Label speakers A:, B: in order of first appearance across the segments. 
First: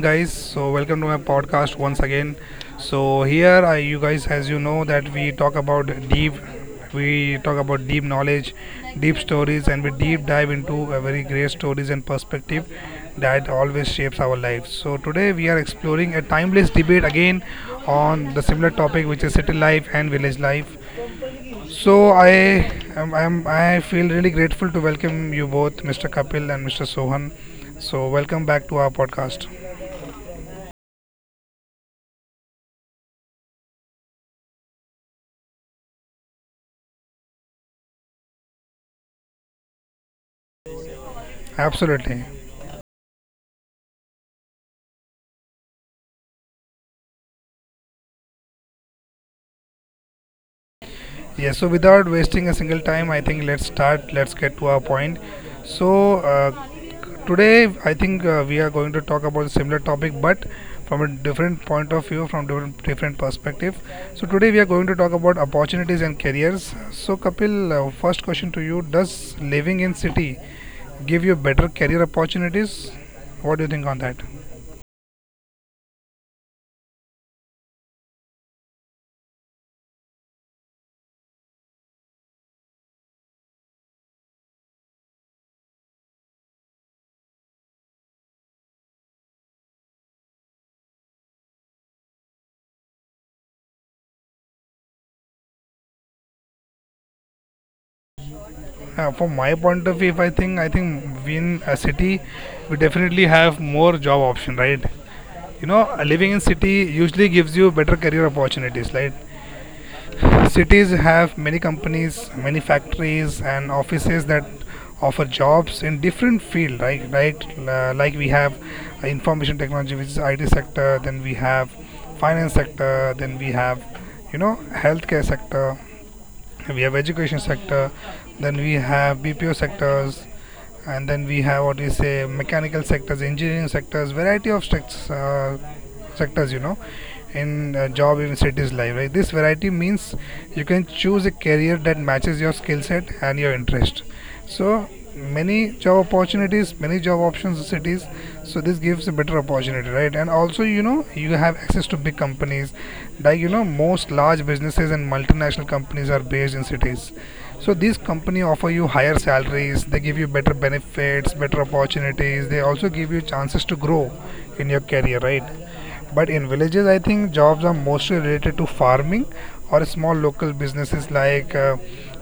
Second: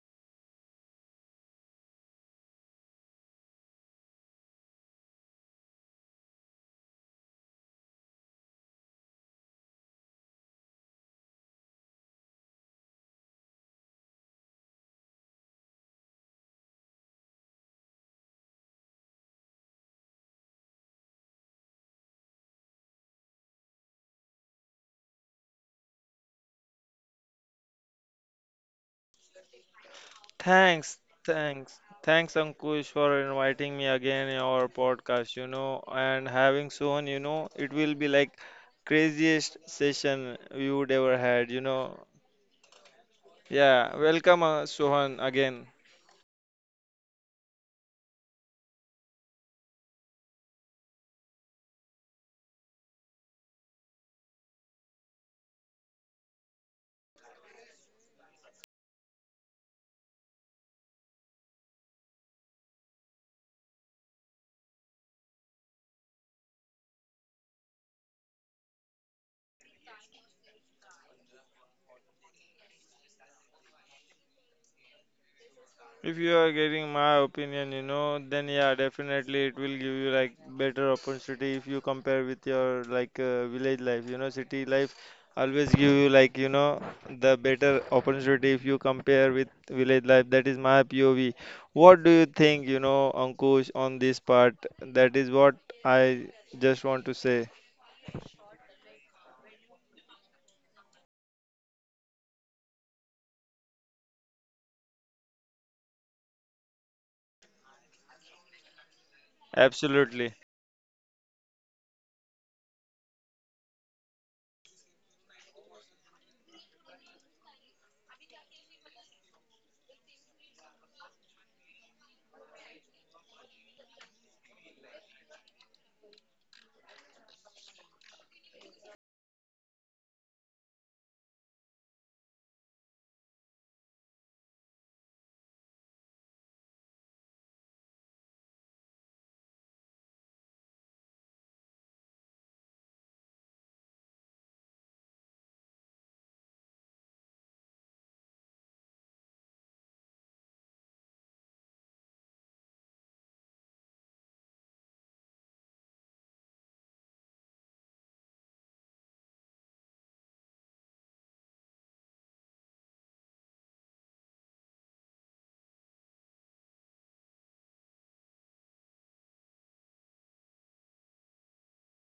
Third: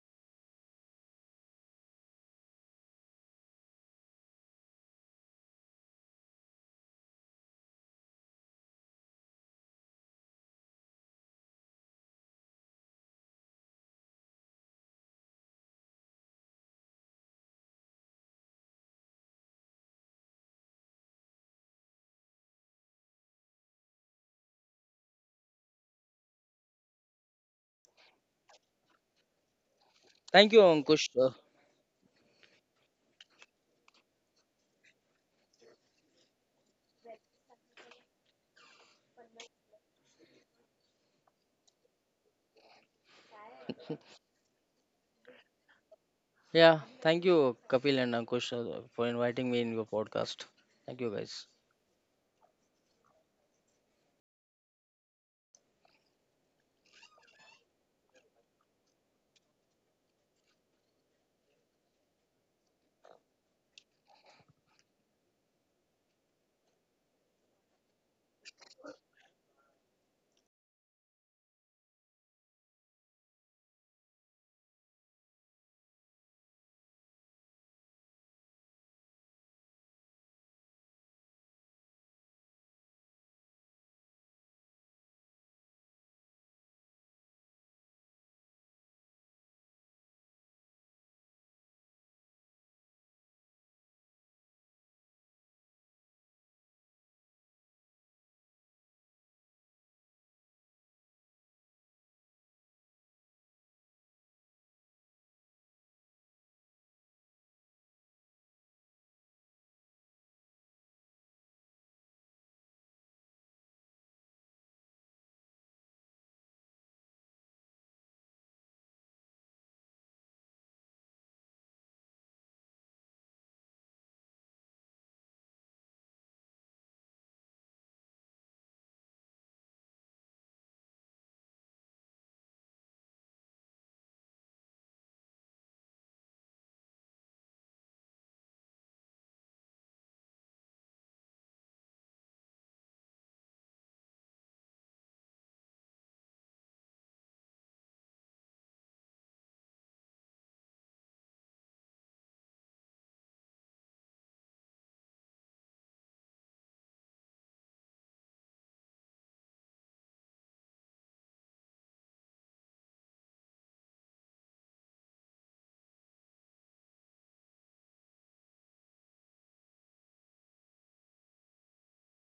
A: guys. So welcome to my podcast once again. So here, you guys, as you know, that we talk about deep, we talk about deep knowledge deep stories, and we deep dive into a very great stories and perspective that always shapes our lives. So today we are exploring a timeless debate again on the similar topic, which is city life and village life. So I feel really grateful to welcome you both, Mr. Kapil and Mr. Sohan. So welcome back to our podcast.
B: Thank you,
C: Thanks,
B: Ankush. Uh,
C: thanks, thanks, Ankush, for inviting me again in our podcast, and having Sohan. It will be like craziest session we would ever had.
A: Absolutely.
C: Yeah, welcome, Sohan, again.
B: yeah, thank you, Kapil and Ankush, for inviting me in your podcast. Thank you, guys.
A: Yes, so without wasting a single time, I think let's get to our point. So today I think we are going to talk about a similar topic but from a different point of view, from different perspective. So, today we are going to talk about opportunities and careers. So, Kapil, first question to you. Does living in city give you better career opportunities? What do you think on that?
C: If you are getting my opinion, then yeah, definitely it will give you like better opportunity if you compare with your like village life. City life always give you like the better opportunity if you compare with village life. That is my POV. What do you think, Ankush, on this part? That is what I just want to say.
A: From my point of view, if I think, I think we in a city, we definitely have more job option, right? You know, living in city usually gives you better career opportunities, right?
C: Absolutely.
A: Cities have many companies, many factories and offices that offer jobs in different field, right? Right, like we have information technology, which is IT sector, then we have finance sector, then we have, you know, healthcare sector, we have education sector, then we have BPO sectors, and then we have what you say mechanical sectors, engineering sectors, variety of sectors. You know, in job in cities life, right? This variety means you can choose a career that matches your skill set and your interest, so many job opportunities, many job options in cities. So this gives a better opportunity, right? And also, you know, you have access to big companies. Like you know, most large businesses and multinational companies are based in cities, so these company offer you higher salaries, they give you better benefits, better opportunities, they also give you chances to grow in your career, right? But in villages, I think jobs are mostly related to farming or small local businesses, like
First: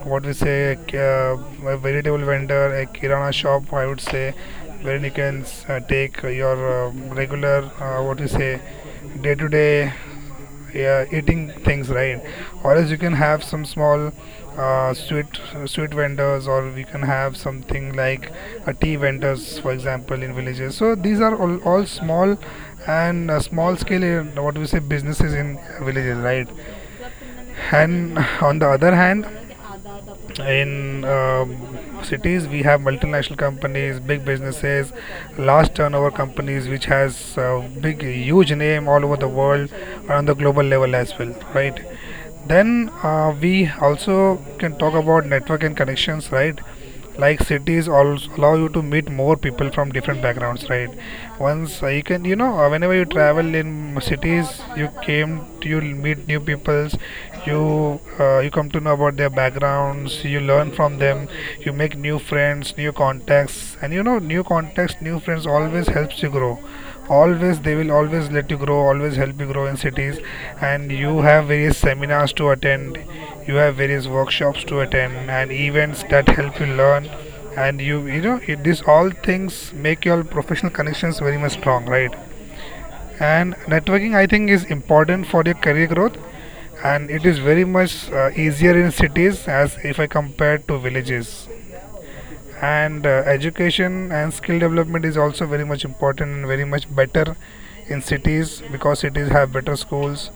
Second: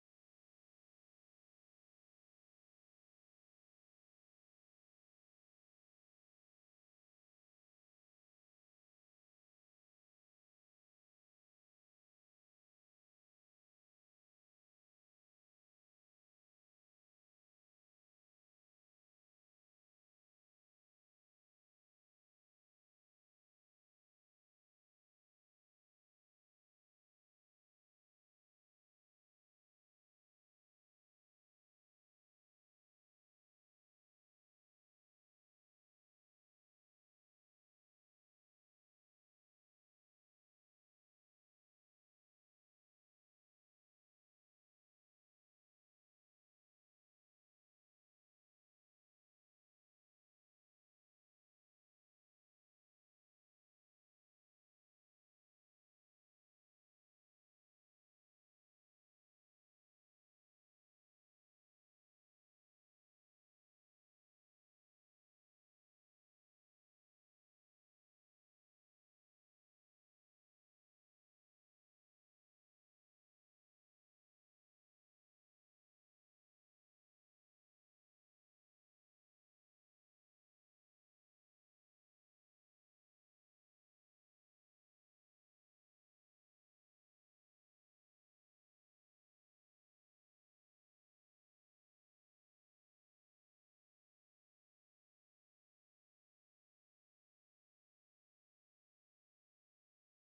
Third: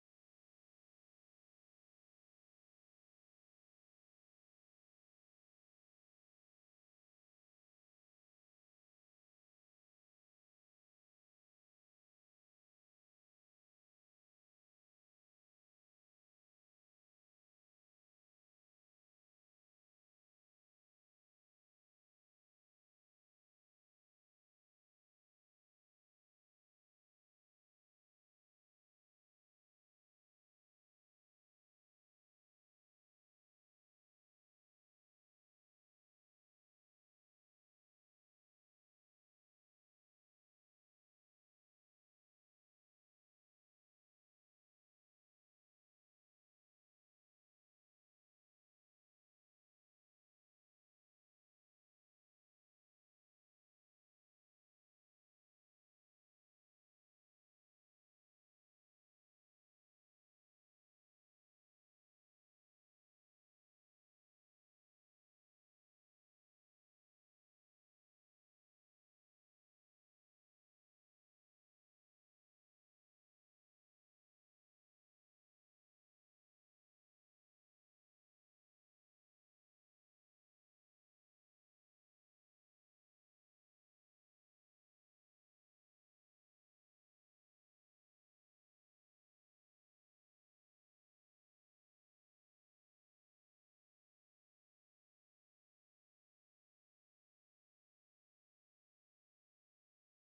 A: what we say, a vegetable vendor, a kirana shop, I would say, where you can take your regular, what we say, day to day yeah, eating things, right? Or else you can have some small uh, sweet sweet vendors, or we can have something like a tea vendors, for example, in villages. So these are all small and small scale, what we say, businesses in villages, right? And on the other hand, in cities we have multinational companies, big businesses, large turnover companies, which has big huge name all over the world, on the global level as well, right? Then we also can talk about network and connections, right? Like cities also allow you to meet more people from different backgrounds, right? once You can, you know, whenever you travel in cities, you came to you meet new peoples, you come to know about their backgrounds, you learn from them, you make new friends, new contacts, and you know, new contacts, new friends always helps you grow. Always they will always let you grow Always help you grow in cities, and you have various seminars to attend, you have various workshops to attend and events that help you learn, and you know it, these all things make your professional connections very much strong, right? And networking, I think, is important for your career growth, and it is very much easier in cities as if I compare to villages. And Education and skill development is also very much important and very much better in cities, because cities have better schools,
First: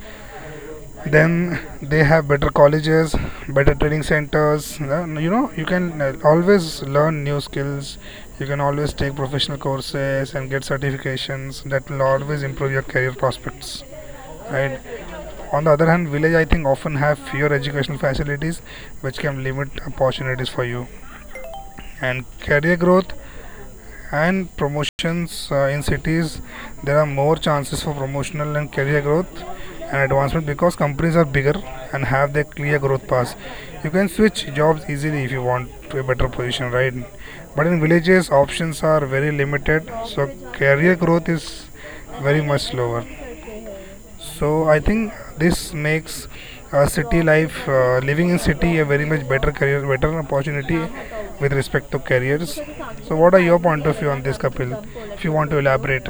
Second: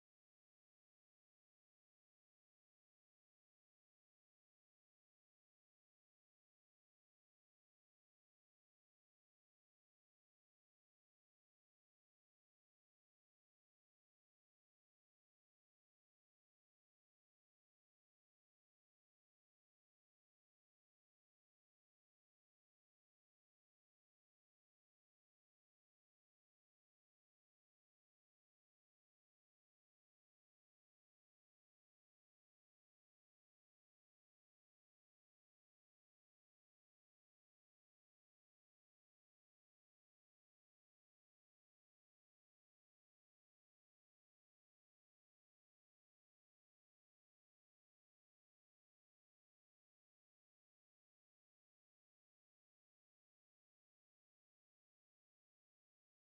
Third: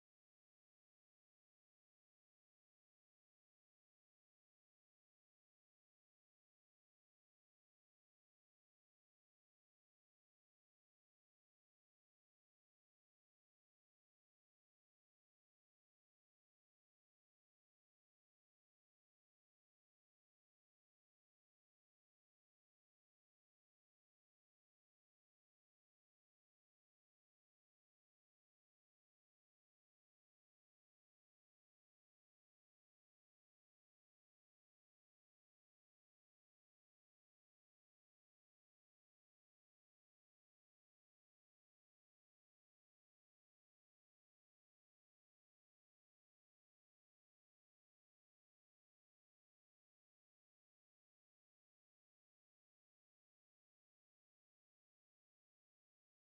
A: then they have better colleges, better training centers. You know, you can always learn new skills, you can always take professional courses and get certifications that will always improve your career prospects, right? On the other hand, village, I think, often have fewer educational facilities, which can limit opportunities for you and career growth and promotions. In cities, there are more chances for promotional and career growth and advancement, because companies are bigger and have their clear growth paths. You can switch jobs easily if you want to a better position, right? But in villages options are very limited, so career growth is very much slower. So I think this makes city life, living in city, a very much better career, better opportunity with respect to careers. So what are your point of view on this, Kapil? If you want to elaborate.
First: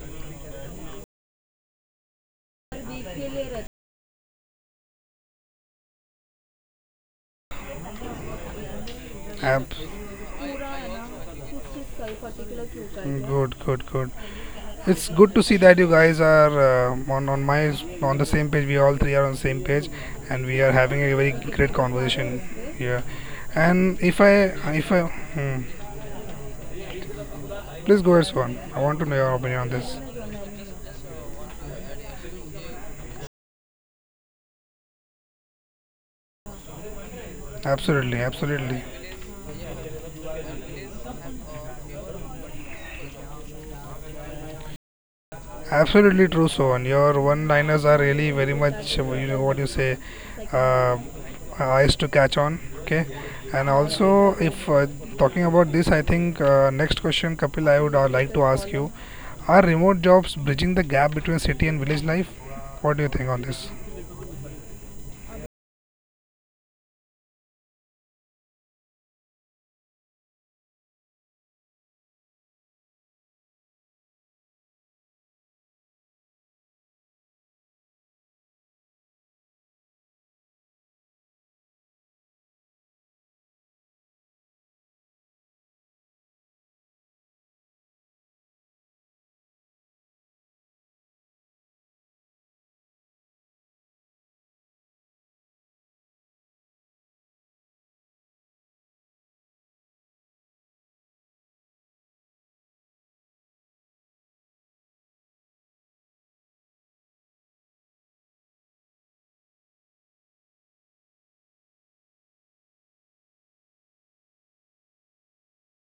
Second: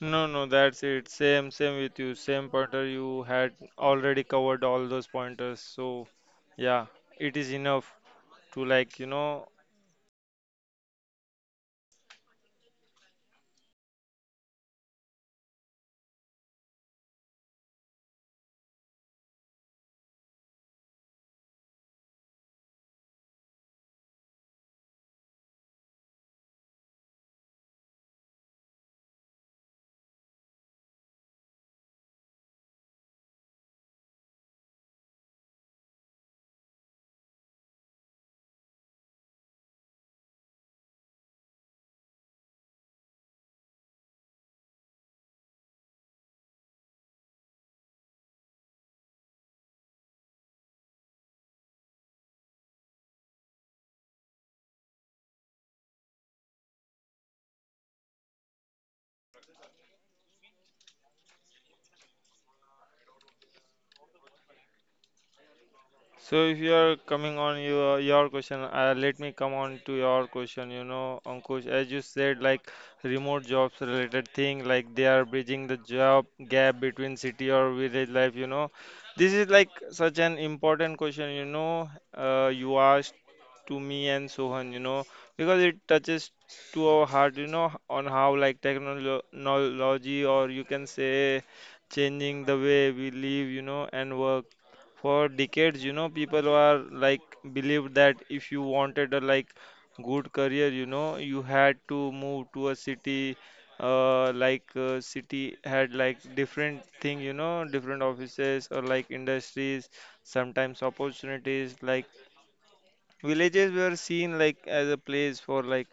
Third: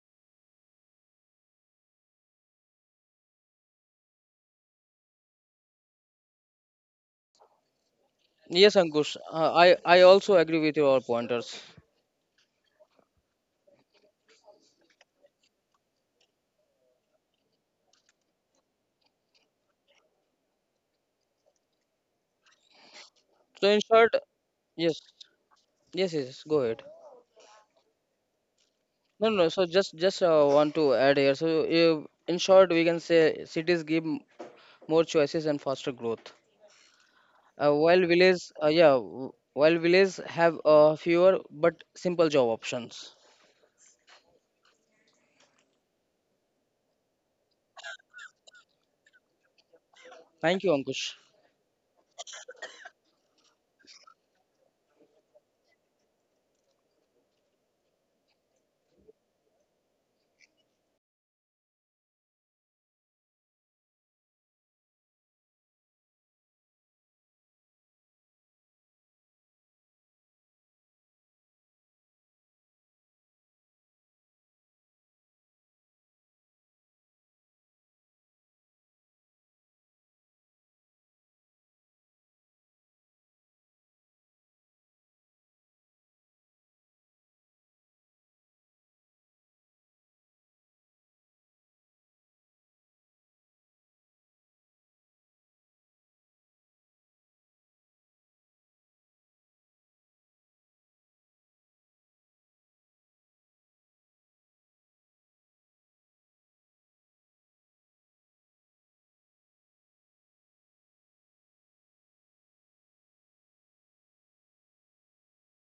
C: No, no, that's it. Same with you. Same pointer. You had already covered all those pointers. So, yeah, it is enough to
B: Yes,
C: like, you
B: Ankush,
C: know,
A: Ab-
B: I also agree with your pointers.
A: Good, good, good. It's good to see that you guys are on the same page. We all three are on the same page, and we are having a very great conversation here.
B: So in
A: And
B: short,
A: if I
B: yes,
A: hmm,
B: yes, yes. Go ahead.
A: Please go ahead, Swan. I want to know your
B: No,
A: opinion
B: no.
A: on
B: So
A: this.
B: just want to add here. So uh, in short, we can say cities give more choices and faster growth, while
A: Absolutely,
B: villages,
A: absolutely.
B: while villages have fewer but simple job options.
A: Absolutely true, Sohan. Your one-liners are really very much, you know, what you say,
B: Thank you,
A: uh,
B: Ankush.
A: eyes to catch on. Okay, and also if talking about this, I think next question, Kapil, I would like to ask you: Are remote jobs bridging the gap between city and village life? What do you think on this?
C: So if you are coming on your question, let me come on to your question. Ankush, as you said, like remote jobs related thing, like they are bridging the job gap between city or village life. This is like such an important question. You asked to me and Sohan. Because it touches to our heart. On how like technology or you can say changing the way we live, you know. And work for decades people were like believed that if you wanted a like good career you had to move to a city, like city had like different thing, different offices or like industries, sometimes opportunities like villages were seen like as a place for like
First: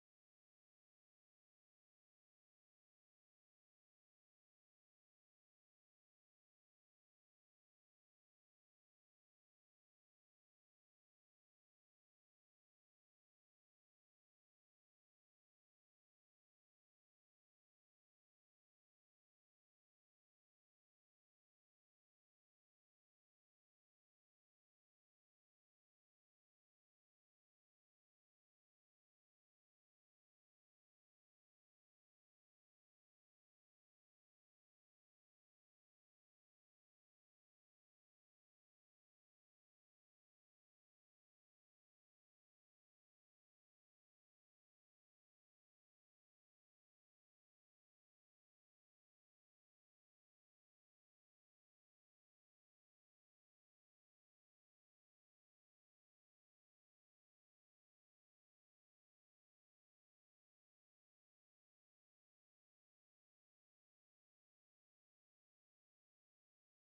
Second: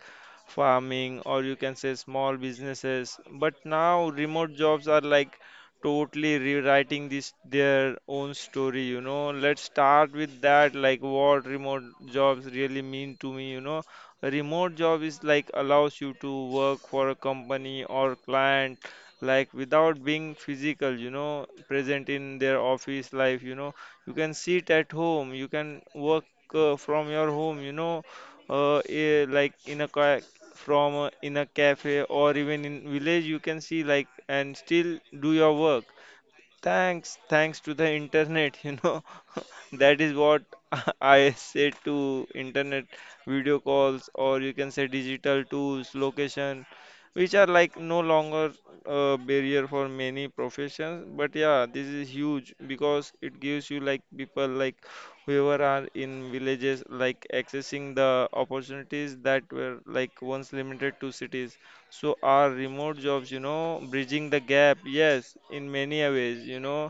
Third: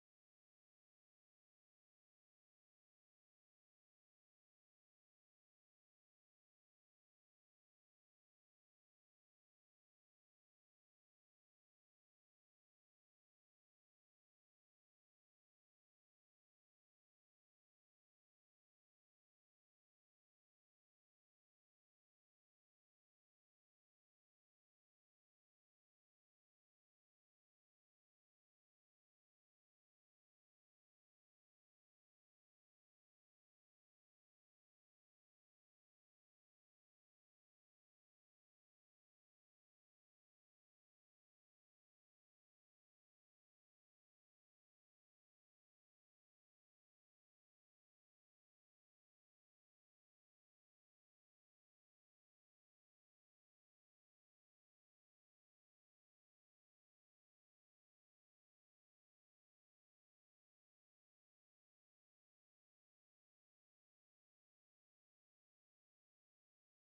C: farming or you can say small businesses, but now remote jobs are like totally rewriting this their own story. Let's start with that, like what remote jobs really mean to me. A remote job is like allows you to work for a company or client like without being physical, present in their office life. You can sit at home, you can work from your home, like in a ca- from in a cafe or even in village you can see like and still do your work. Thanks to the internet. That is what I say to internet: video calls, or you can say digital tools, location, which are like no longer a barrier for many professions. But yeah, this is huge because it gives you like people like whoever are in villages like accessing the opportunities that were like once limited to cities. So our remote jobs bridging the gap, yes, in many a ways, you know.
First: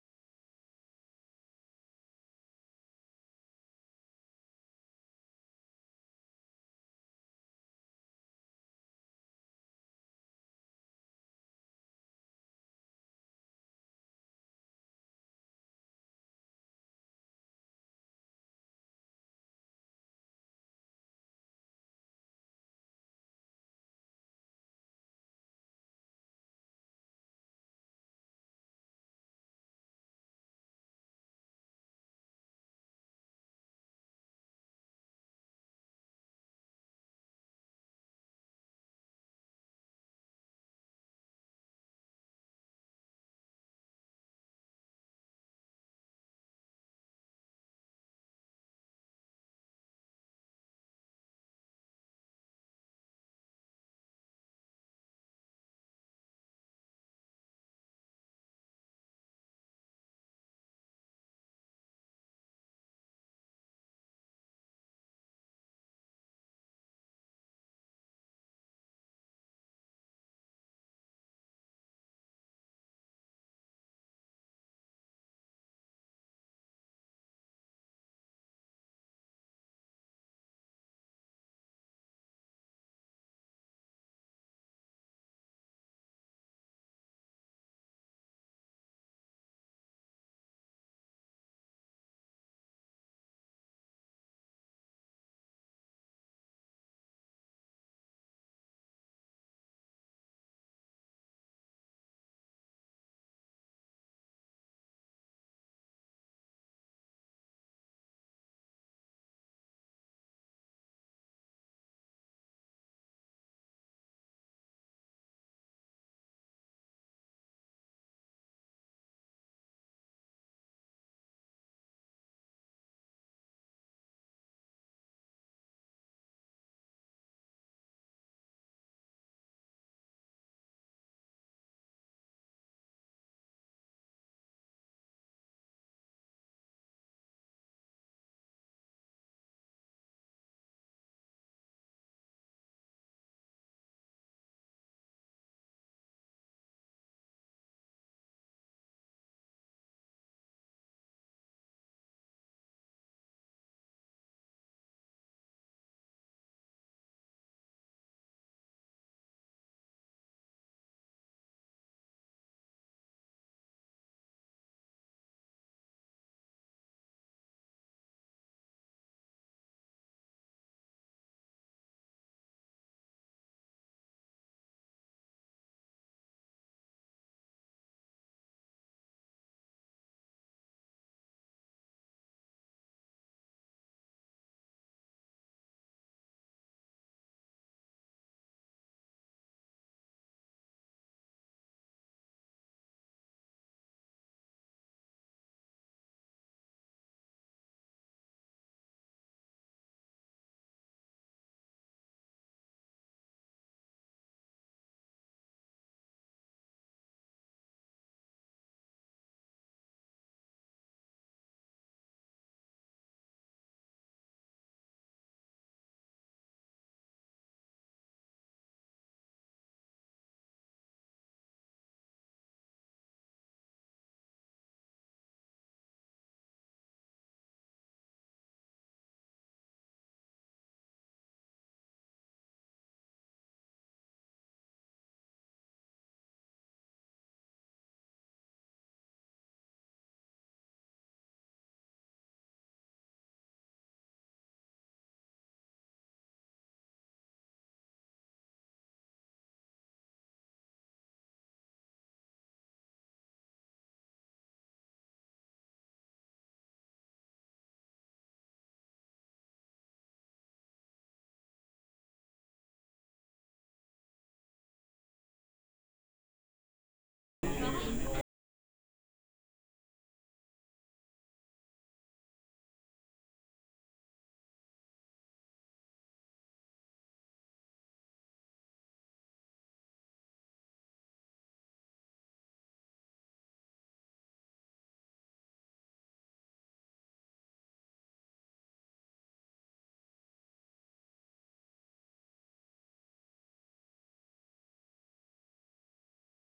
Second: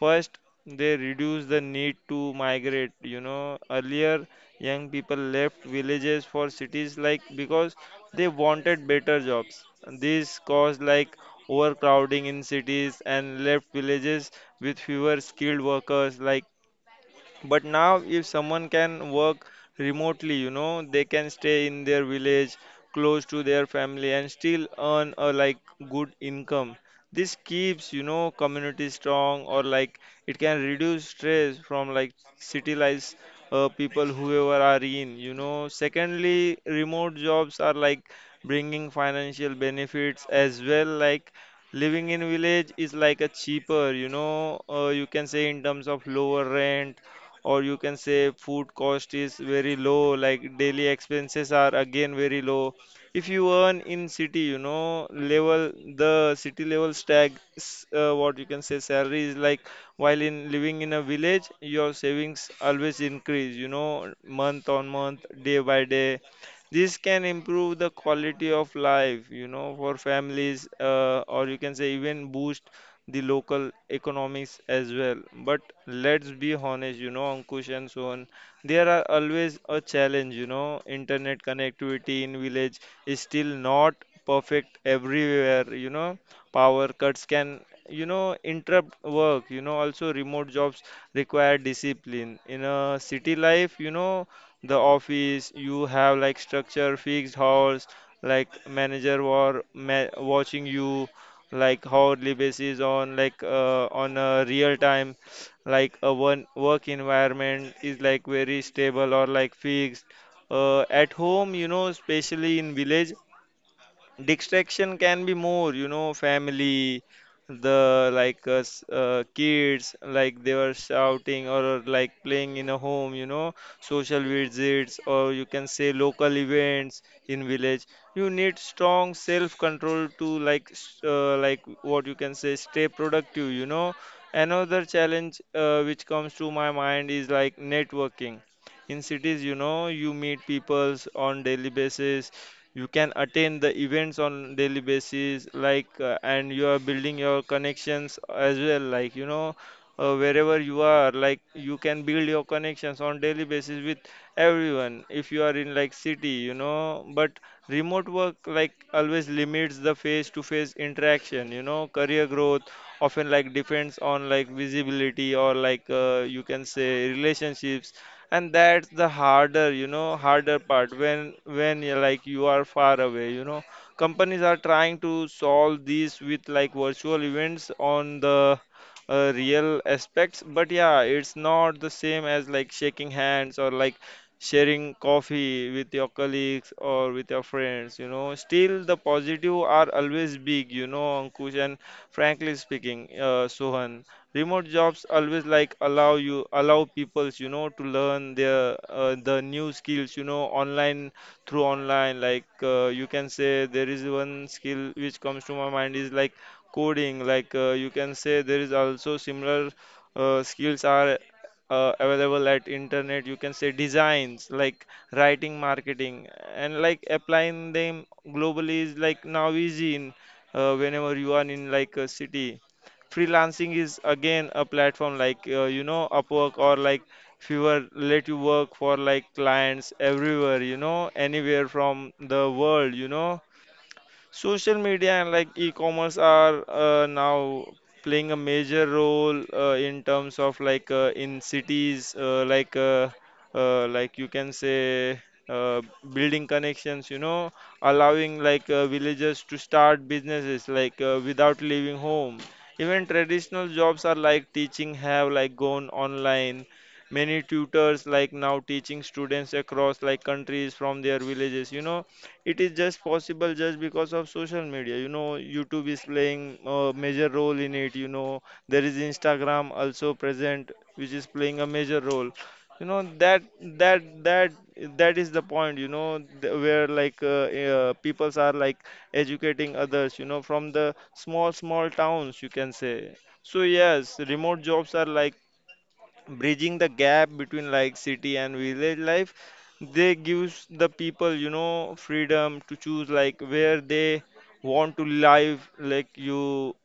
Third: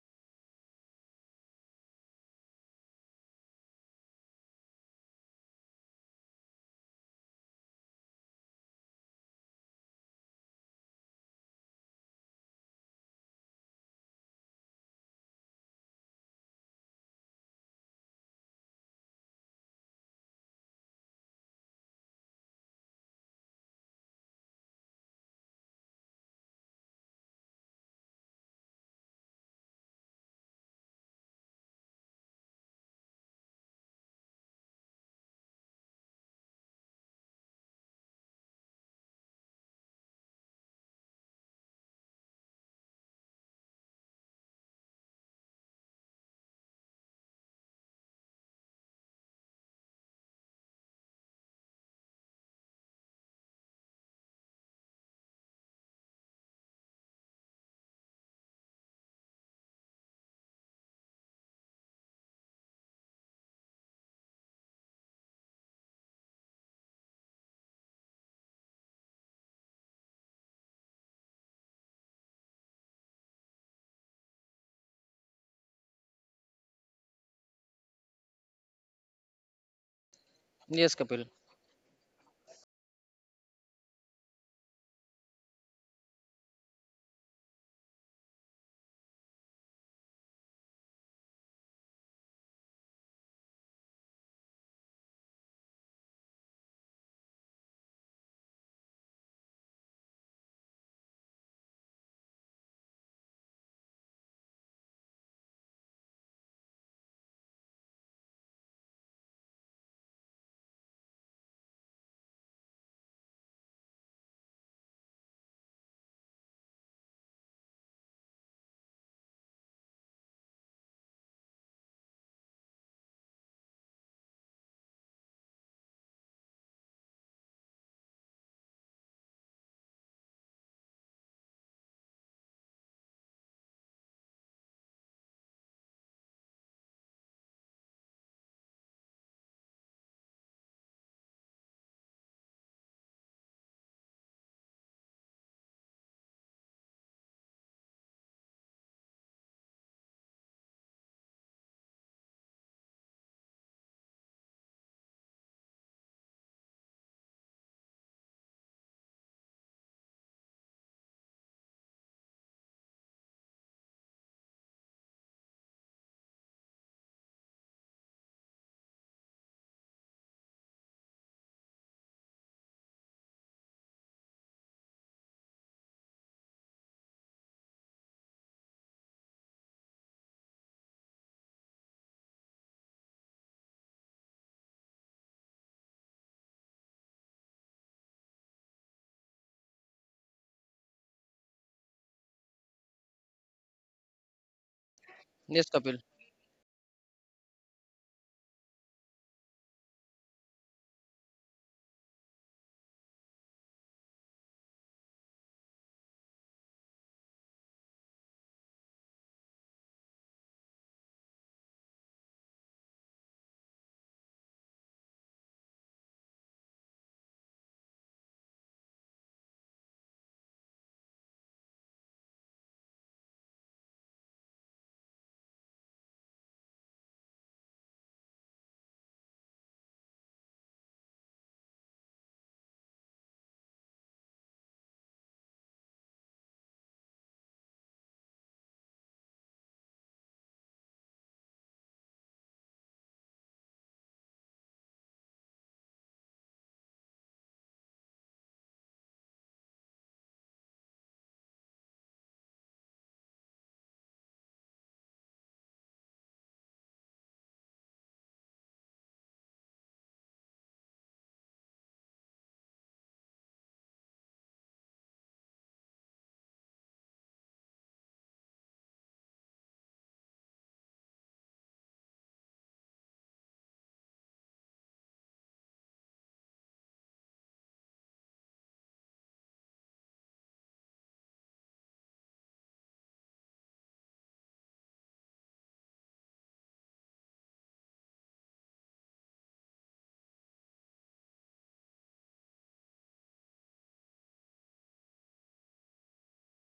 C: First, they reduce the need to migrate, earlier young people left villages for cities like because they wanted better jobs. This caused like overcrowding in cities and left villages with fewer skilled workers, like, but now, if someone can work remotely, they can stay in their village, close to their family, and still earn a like good income. This keeps, community strong, or like it can reduce stress from like city life, people whoever are in. Secondly, remote jobs are like bringing financial benefits as well, like living in village is like a cheaper, you can say in terms of lower rent or you can say food cost is very low, like daily expenses are again very low. If you earn in city level, the city level what you can say salary is like while in living in a village, your savings always increase, month on month, day by day. This can improve the quality of life, for families, or you can say even boost the local economies as well. But let's be honest, Ankush and Sohan, there are always a challenge,
B: Yes, Kapil.
C: internet connectivity in village is still not perfect everywhere, power cuts can, interrupt work, also remote jobs require discipline. In a city life, the office, you have like structure, fixed hours, like manager war ma watching you, like how Libes is on like on a real time, like a one work environment is like very stable or like fixed. At home, especially in village, distraction can be more, family the like kids like they were shouting or like playing in a home, social visits or you can say local events in village, you need strong self control to like like what you can say stay productive. Another challenge which comes to my mind is like networking. In cities, you meet peoples on daily basis, you can attend the events on daily basis, like and you are building your connections as well, like wherever you are, like you can build your connections on daily basis with everyone if you are in like city, but remote work like always limits the face to face interaction, career growth often like depends on like visibility or like you can say relationships, and that's the harder, harder part when you're like you are far away, companies are trying to solve these with like virtual events on the real aspects, but yeah, it's not the same as like shaking hands or like sharing coffee with your colleagues or with your friends. Still the positive are always big, Ankush, and frankly speaking, Sohan, remote jobs always like
B: Yes, Kapil.
C: allow you, allow peoples, to learn the new skills, online through online, like you can say there is one skill which comes to my mind is like coding, like you can say there is also similar skills are available at internet. You can say designs like writing, marketing, and like applying them globally is like now easy in whenever you are in like a city. Freelancing is again a platform like Upwork or like Fiverr let you work for like clients everywhere, anywhere from the world. Social media and like e-commerce are now playing a major role in terms of like in cities, like you can say uh, building connections, allowing like villagers to start businesses like without leaving home. Even traditional jobs are like teaching have like gone online. Many tutors like now teaching students across like countries from their villages, it is just possible just because of social media. YouTube is playing a major role in it, there is Instagram also present which is playing a major role, you know that that that that is the point, where like peoples are like educating others, from the small small towns, you can say. So yes, remote jobs are like bridging the gap between like city and village life. They gives the people, freedom to choose like where they want to live, like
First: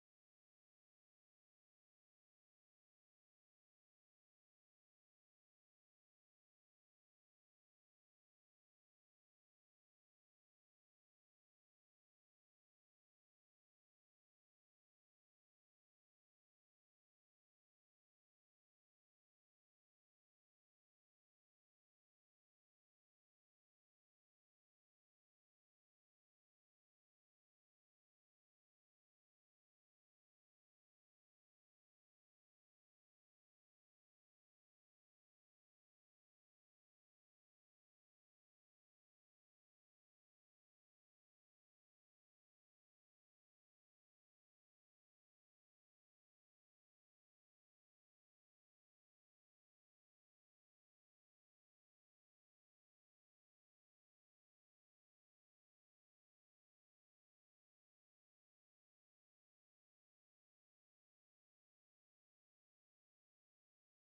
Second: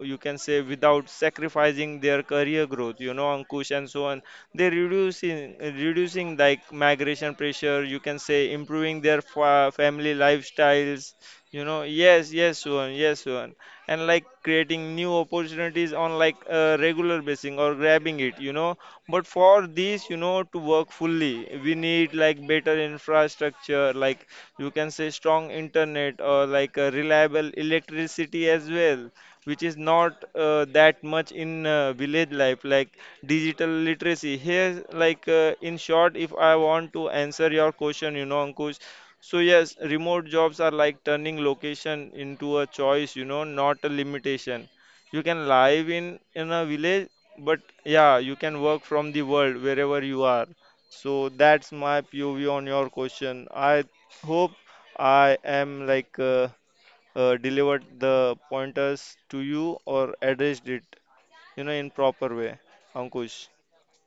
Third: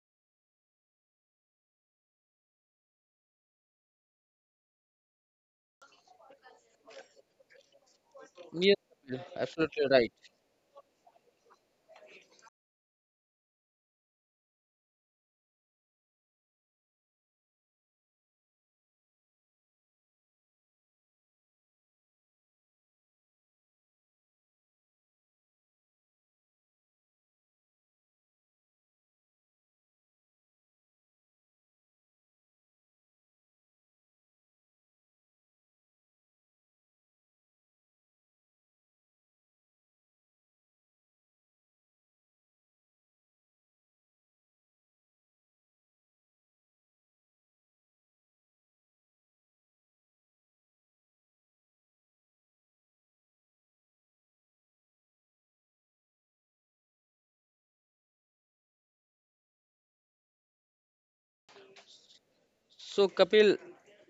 C: you can say without sacrificing their career growth, Ankush and so on, they reducing like migration pressure, you can say
B: Yes,
C: improving
B: Kapil,
C: their
B: absolutely right.
C: family lifestyles, yes, yes, Suhan, yes, Suhan, and like creating new opportunities on like a regular basis or grabbing it. But for this, to work fully, we need like better infrastructure, like you can say strong internet or like a reliable electricity as well, which is not that much in village life, like digital literacy here, like in short, if I want to answer your question, Ankush, so yes, remote jobs are like turning location into a choice, not a limitation. You can live in a village, but yeah, you can work from the world wherever you are. So that's my POV on your question. I hope I am like delivered the pointers to you or addressed it, in proper way,
B: So
C: Ankush.
B: Kapil,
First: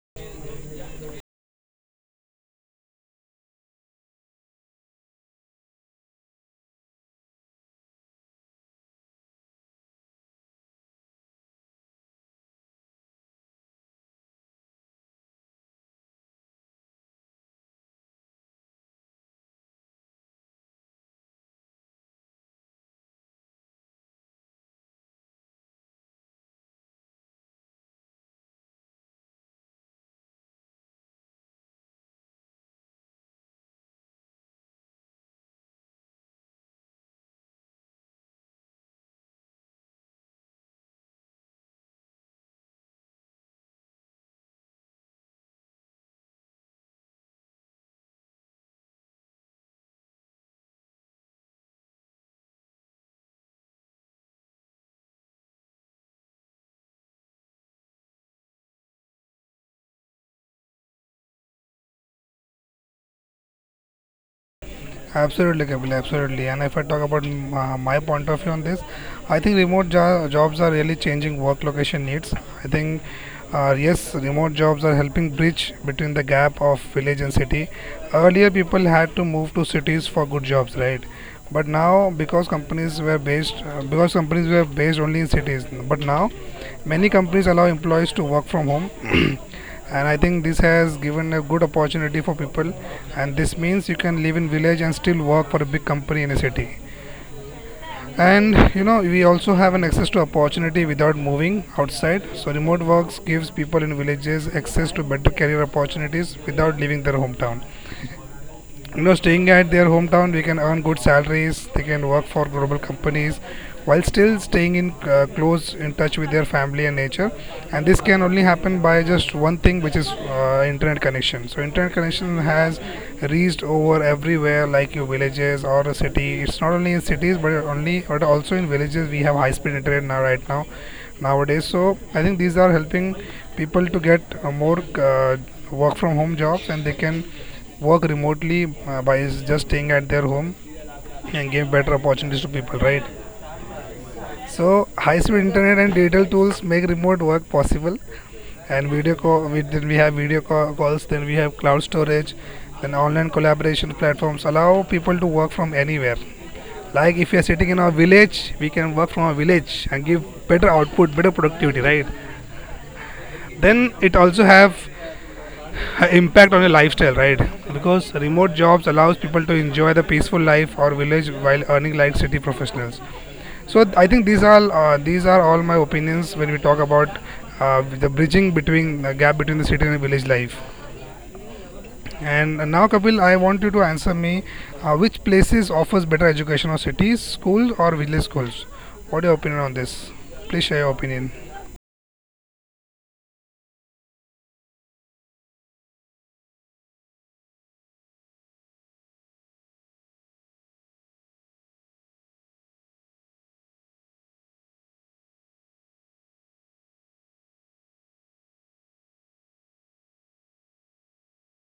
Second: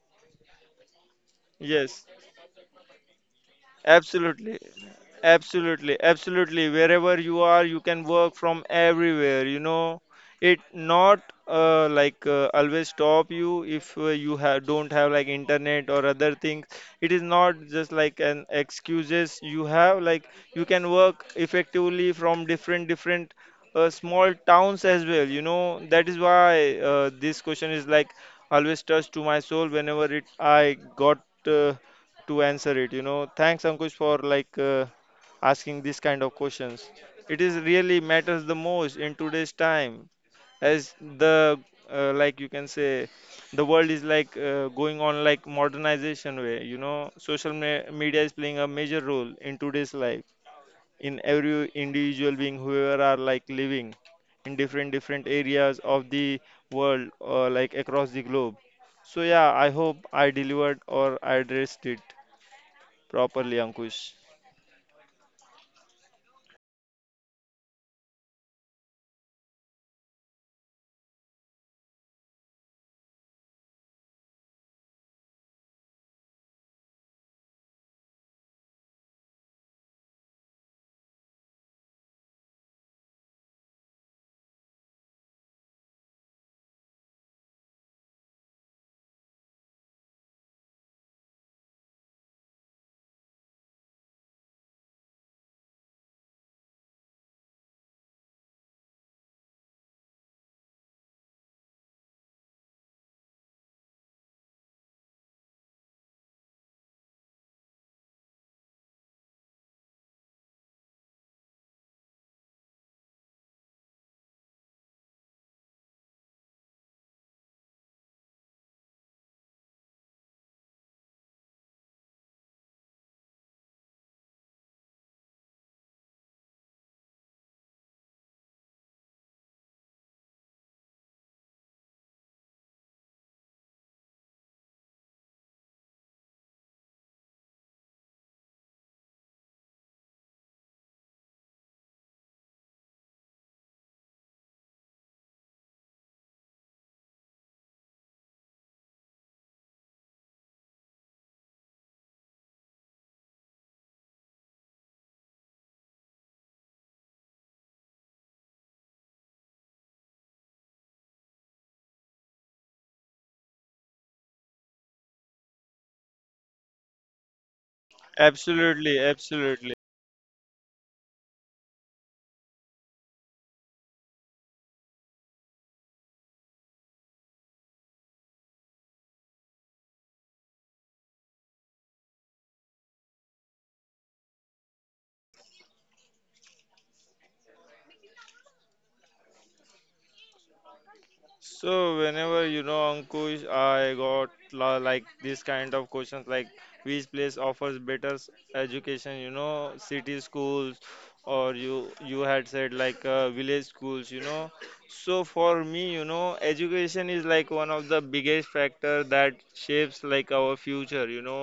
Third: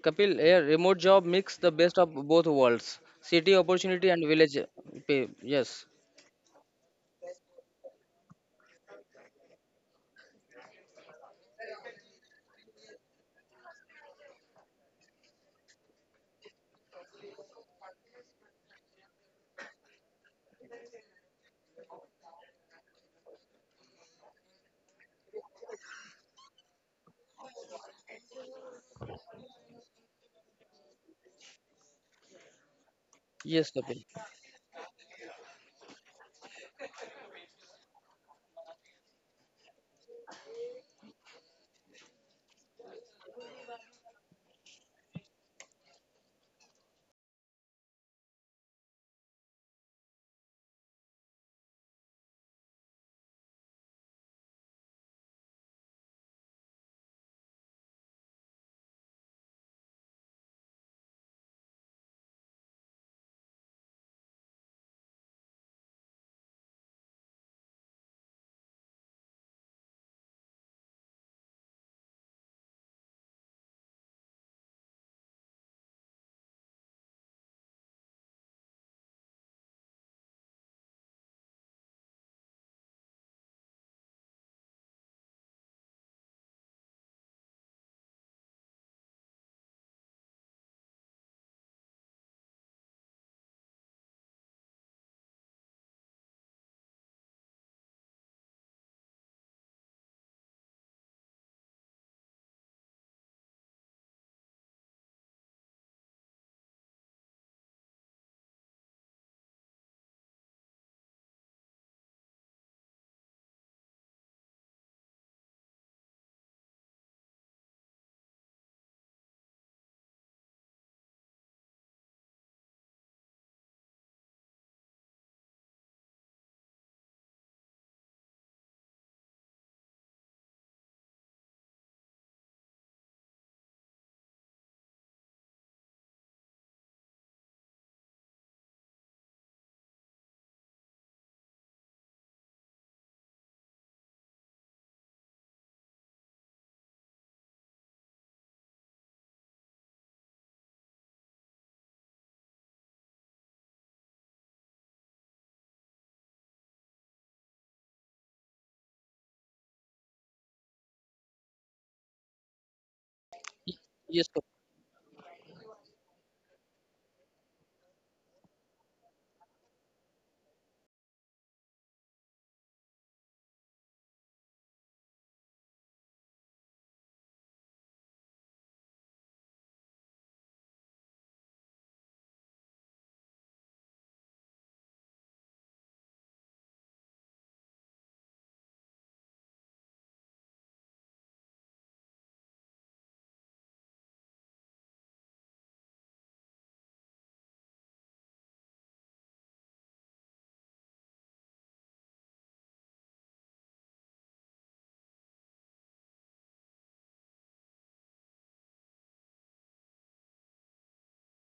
B: Kapil, a remote job mix the best
C: Yes.
B: of both worlds, city opportunity and village
C: Absolutely.
B: pay. Yes,
C: Absolutely. Absolutely. Wherever you are, you can work from everywhere. It not like always stop you if you have don't have like internet or other things. It is not just like an excuses you have. Like you can work effectively from different small towns as well. That is why this question is like always touched to my soul whenever it I got. Uh, to answer it. Thanks
B: yes,
C: Ankush
B: Kapil.
C: for like asking this kind of questions. It is really matters the most in today's time, as the like you can say, the world is like going on like modernization way. You know, media is playing a major role in today's life in every individual being whoever are like living in different different areas of the world or like across the globe. So yeah, I hope I delivered or I addressed it properly, Ankush.
A: Absolutely, Kapil, absolutely. And if I talk about my point of view on this, I think jobs are really changing work location needs. I think, yes, remote jobs are helping bridge between the gap of village and city. Earlier, people had to move to cities for good jobs, right? But now, because because companies were based only in cities, but now many companies allow employees to work from home. And I think this has given a good opportunity for people, and this means you can live in village and still work for a big company in a city. And you know, we also have an access to opportunity without moving outside. So remote works gives people in villages access to better career opportunities without leaving their hometown. You know, staying at their hometown, we can earn good salaries, they can work for global companies while still staying in, close in touch with their family and nature. And this can only happen by just one thing, which is internet connection. So internet connection has reached over everywhere, like your villages or a city. It's not only in cities, but only but also in villages we have high speed internet now, right now nowadays. So I think these are helping people to get more work from home jobs, and they can work remotely by just staying at their home and give better opportunities to people, right? So high-speed internet and digital tools make remote work possible, and video call. We, then we have calls. Then we have cloud storage. Then online collaboration platforms allow people to work from anywhere. Like if you are sitting in our village, we can work from our village and give better output, better productivity, right? Then it also
B: Yes,
A: have
B: Kapil.
A: a impact on your lifestyle, right? Because remote jobs allows
C: Absolutely,
A: people to enjoy the
C: absolutely.
A: peaceful life or village while earning like city professionals. So I think these are all my opinions when we talk about the bridging between the gap between the city and village life. And now, Kapil, I want you to answer me, which places offers better education, or cities schools or village schools? What are your opinion on this? Please share your opinion.
C: So whenever you know Ankush, I got like this kind of questions like which place offers better education, you know, city schools or you had said like village schools, you know. So for me, you know, education is like one of the biggest factor that shapes like our future, you know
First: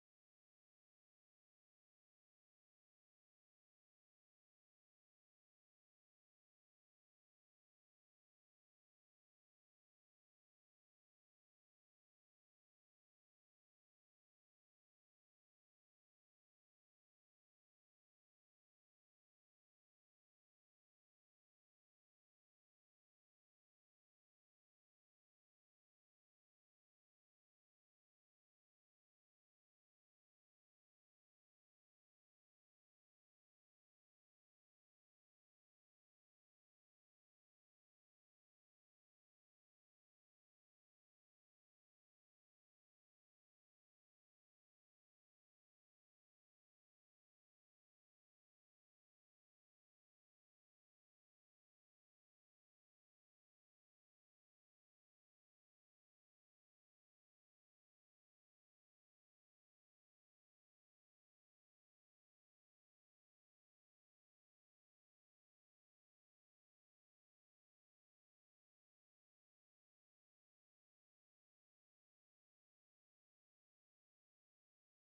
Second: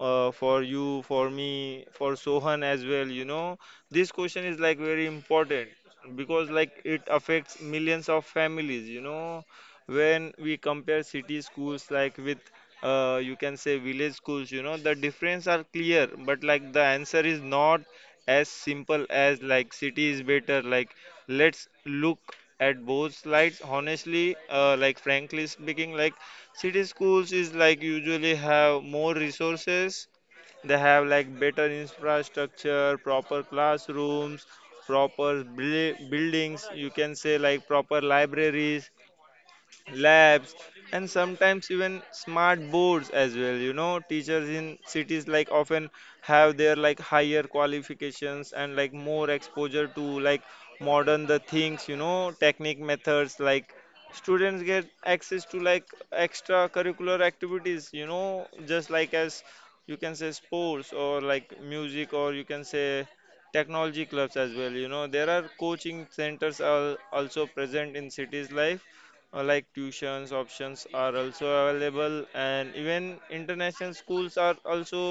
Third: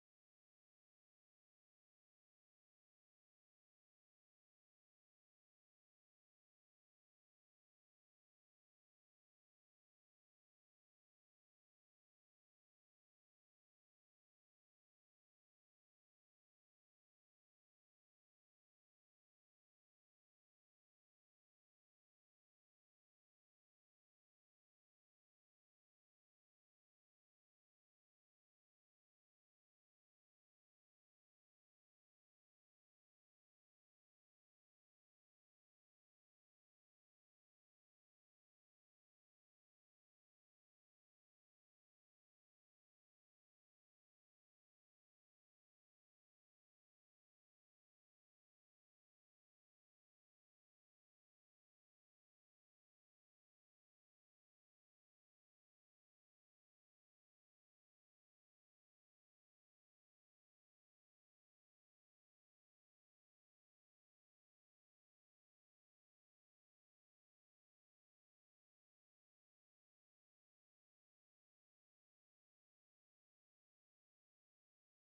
C: for you, for me, for Sohan as well. You know, this question is like very important because like it affects millions of families you know when we compare city schools like with you can say village schools you know the difference are clear but like the answer is not as simple as like city is better like let's look at both sides honestly like frankly speaking like city schools is like usually have more resources. They have like better infrastructure, proper classrooms, buildings you can say, like proper libraries, labs, and sometimes even smart boards as well. You know, teachers in cities like often have their like higher qualifications and like more exposure to like modern the things, you know, technique methods. Like students get access to like extracurricular activities, you know, just like as you can say sports or like music or you can say technology clubs as well. You know, there are coaching centers are also present in cities life. Like tuitions options are also available and even international schools are also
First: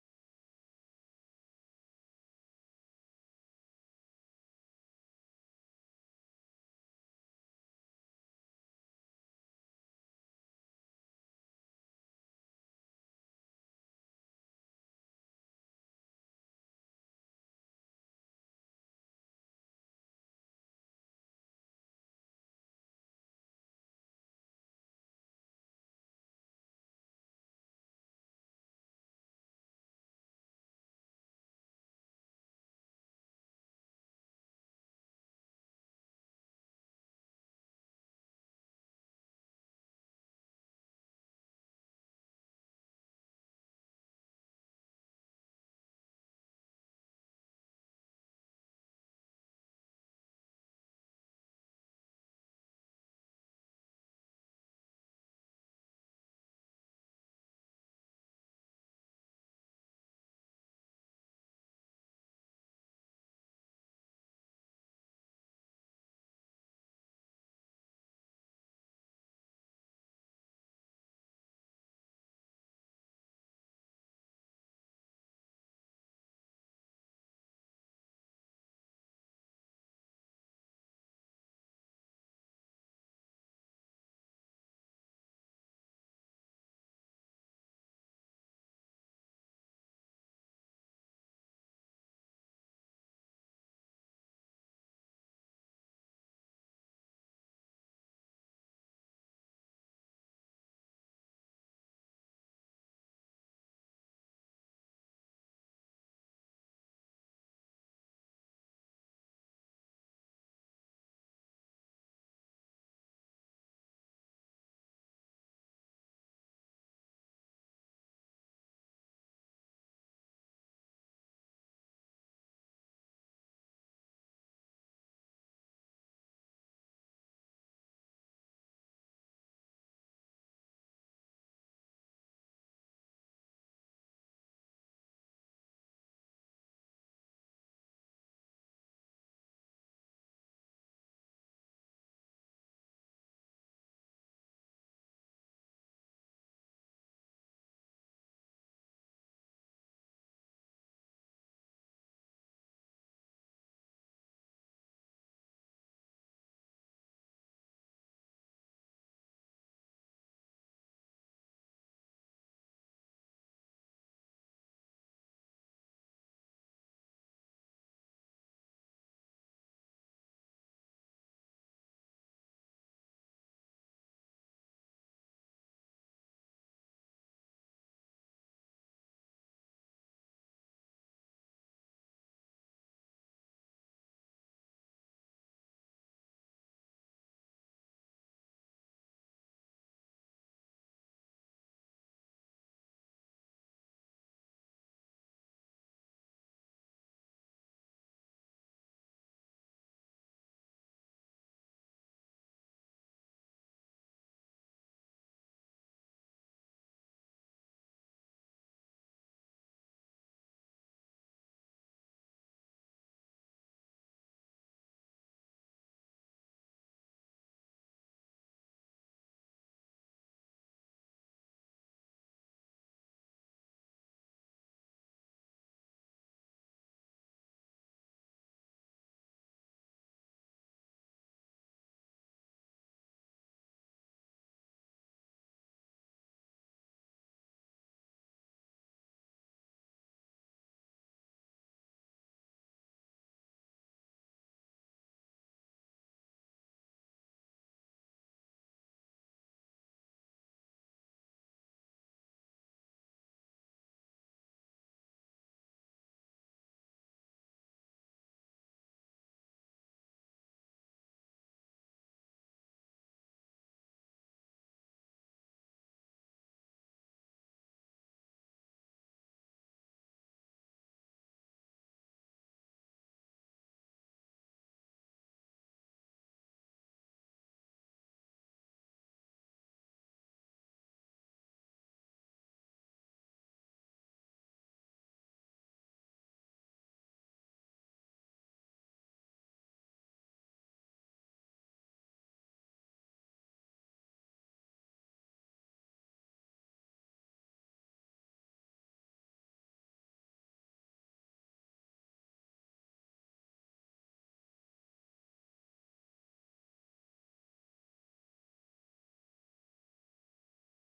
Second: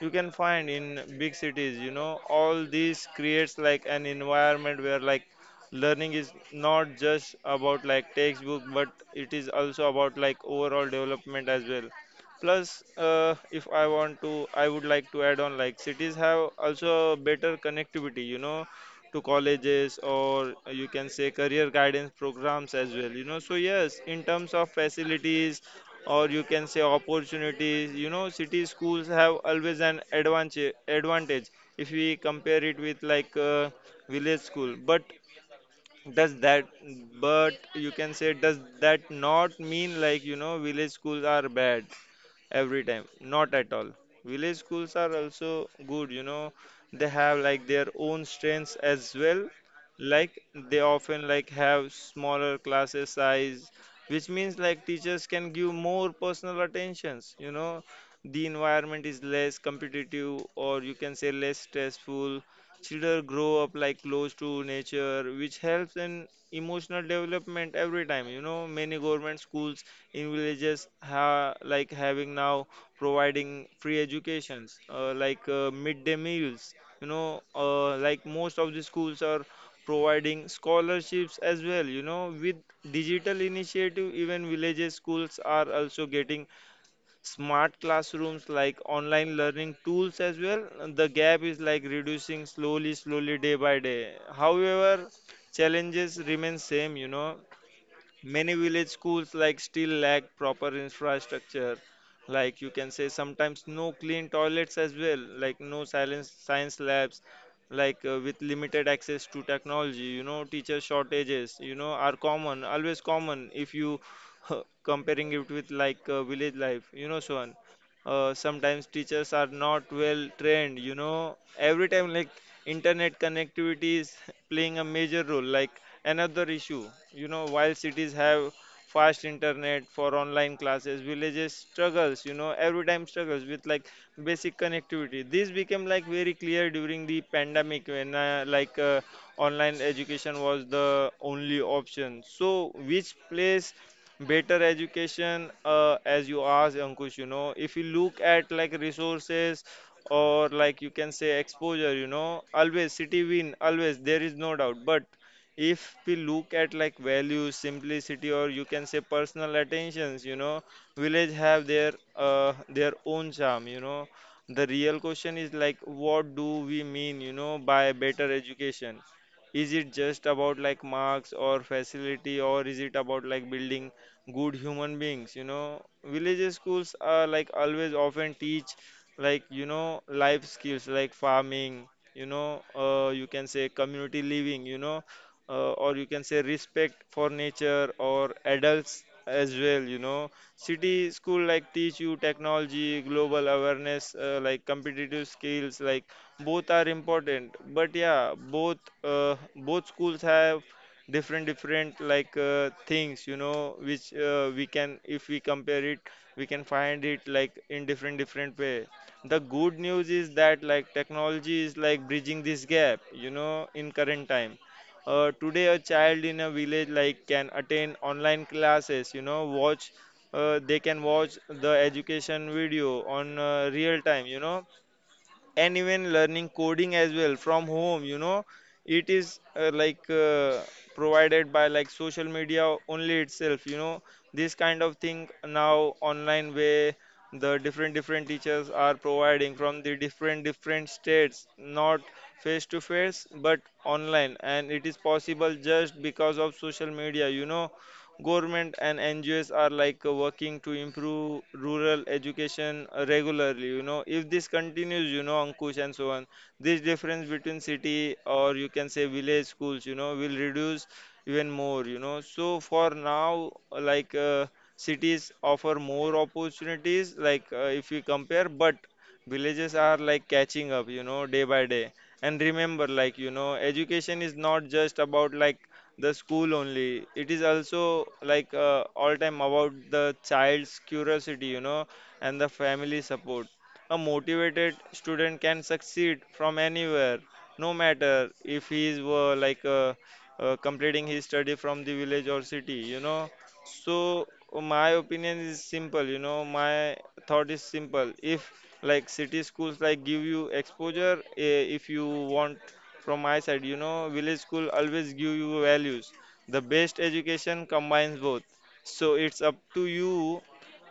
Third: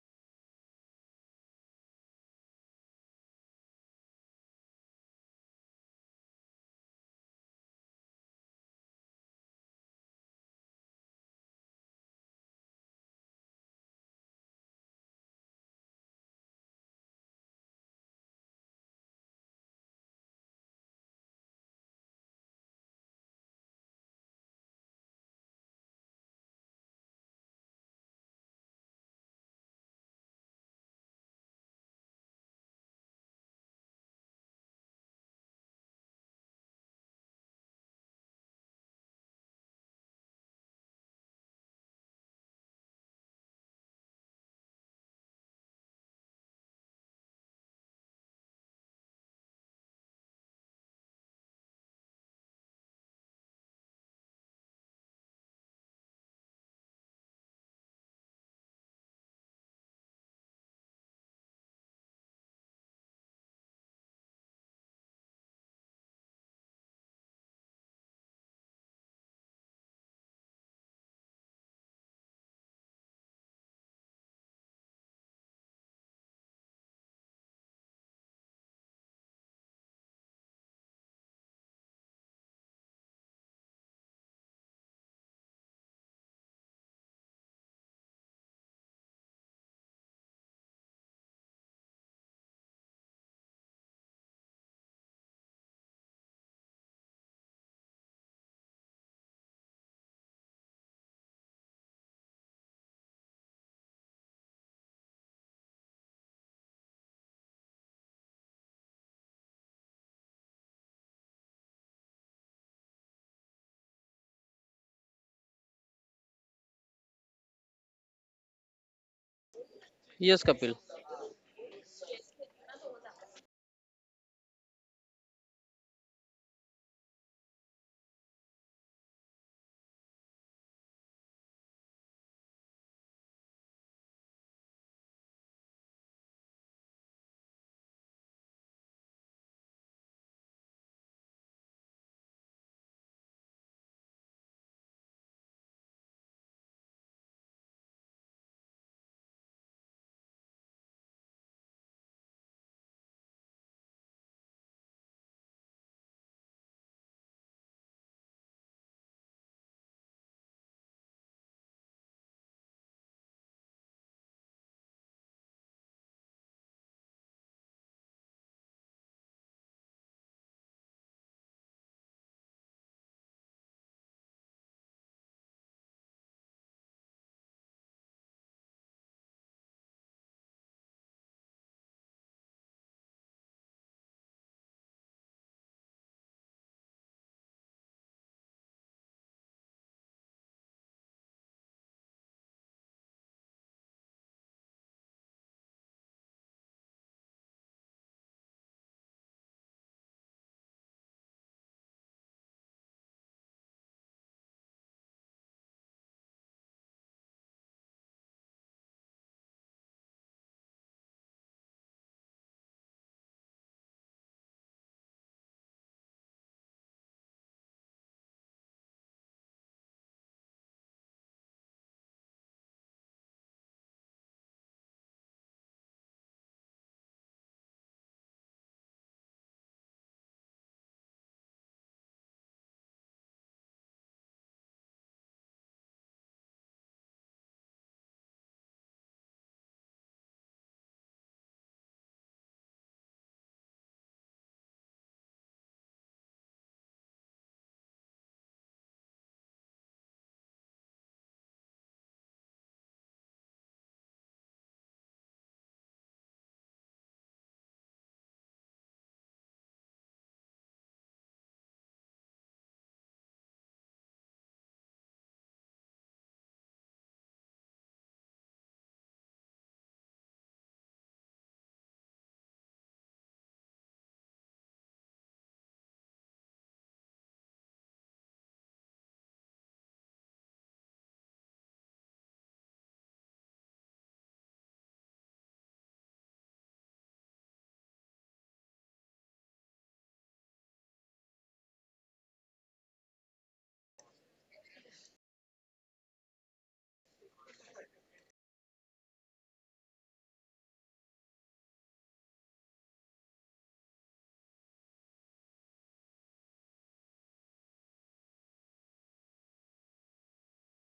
C: you can find in big cities. You know, all these creates like an environment where like learning is not just about like textbook, but it is also about like overall development as well. Plus if I want to, I would like to add on like cities have also better connectivity, you know, to colleges or you can say career guidance programs as well. You know, so yes, in terms of facilities or you can say opportunities, you know, city schools have always an advantage if we compare it with like village school. But does that, but you can say does that not mean like, you know, village schools are bad every time? Not at all. Village schools are also good, you know. They have like their own strengths as well, like they often like have smaller classes size, which means like teachers can give more personal attentions, you know. The environment is less competitive or you can say less stressful. Children grow up like close to nature, which helps in emotional development every time. You know, many government schools in villages ha like having now providing free educations, like midday meals. You know, like most of the schools are providing scholarships as well. You know, with digital initiative, even villages schools are also getting smart classrooms like online learning tools as well. The gap is like reducing slowly slowly day by day. However, challenges remain same, you know. Many village schools like still lack proper infrastructure, like you can say sometimes no clean toilets as well, like no silence science labs, like with limited access to technology. You know, teacher shortages, you know, are common, always common if you comparing it with like village life, you know. So sometimes teachers are not well
B: Yes, Kapil.
C: trained, you know, every time like internet connectivity is playing a major role, like another issue. You know, while cities have fast internet for online classes, villages struggles, you know, every time struggles with like basic connectivity. This became like very clear during the pandemic when like online education was the only option. So which place better education, as you asked Ankush? You know, if you look at like resources or like you can say exposure, you know, always city win, always, there is no doubt. But if we look at like values, simplicity, or you can say personal attentions, you know, village have their own charm, you know. The real question is like, what do we mean, you know, by better education? Is it just about like marks or facility, or is it about like building good human beings? You know, village schools are like always often teach like, you know, life skills like farming, you know. You can say community living, you know, or you can say respect for nature or adults as well, you know. City school like teach you technology, global awareness, like competitive skills. Like both are important, but yeah, both both schools have different different like things, you know, which we can, if we compare it, we can find it like in different different way. The good news is that like technology is like bridging this gap, you know, in current time. Today, a child in a village like can attend online classes, you know, watch they can watch the education video on real time, you know, and even learning coding as well from home, you know. It is provided by like social media only itself, you know. This kind of thing now online, where the different different teachers are providing from the different different states, not face to face but online, and it is possible just because of social media, you know. Government and NGOs are like working to improve rural education regularly. You know, if this continues, you know, Ankush and so on, this difference between city or you can say village schools, you know, will reduce even more. You know, so for now, cities offer more opportunities, like if we compare, but villages are like catching up, you know, day by day. And remember, like, you know, education is not just about like the school only. It is also like all time about the child's curiosity, you know, and the family support. A motivated student can succeed from anywhere, no matter if he is completing his study from the village or city, you know. So my opinion is simple, you know, my thought is simple. If like city schools like give you exposure, eh, if you want from my side. You know, village school always give you values. The best education combines both. So it's up to you,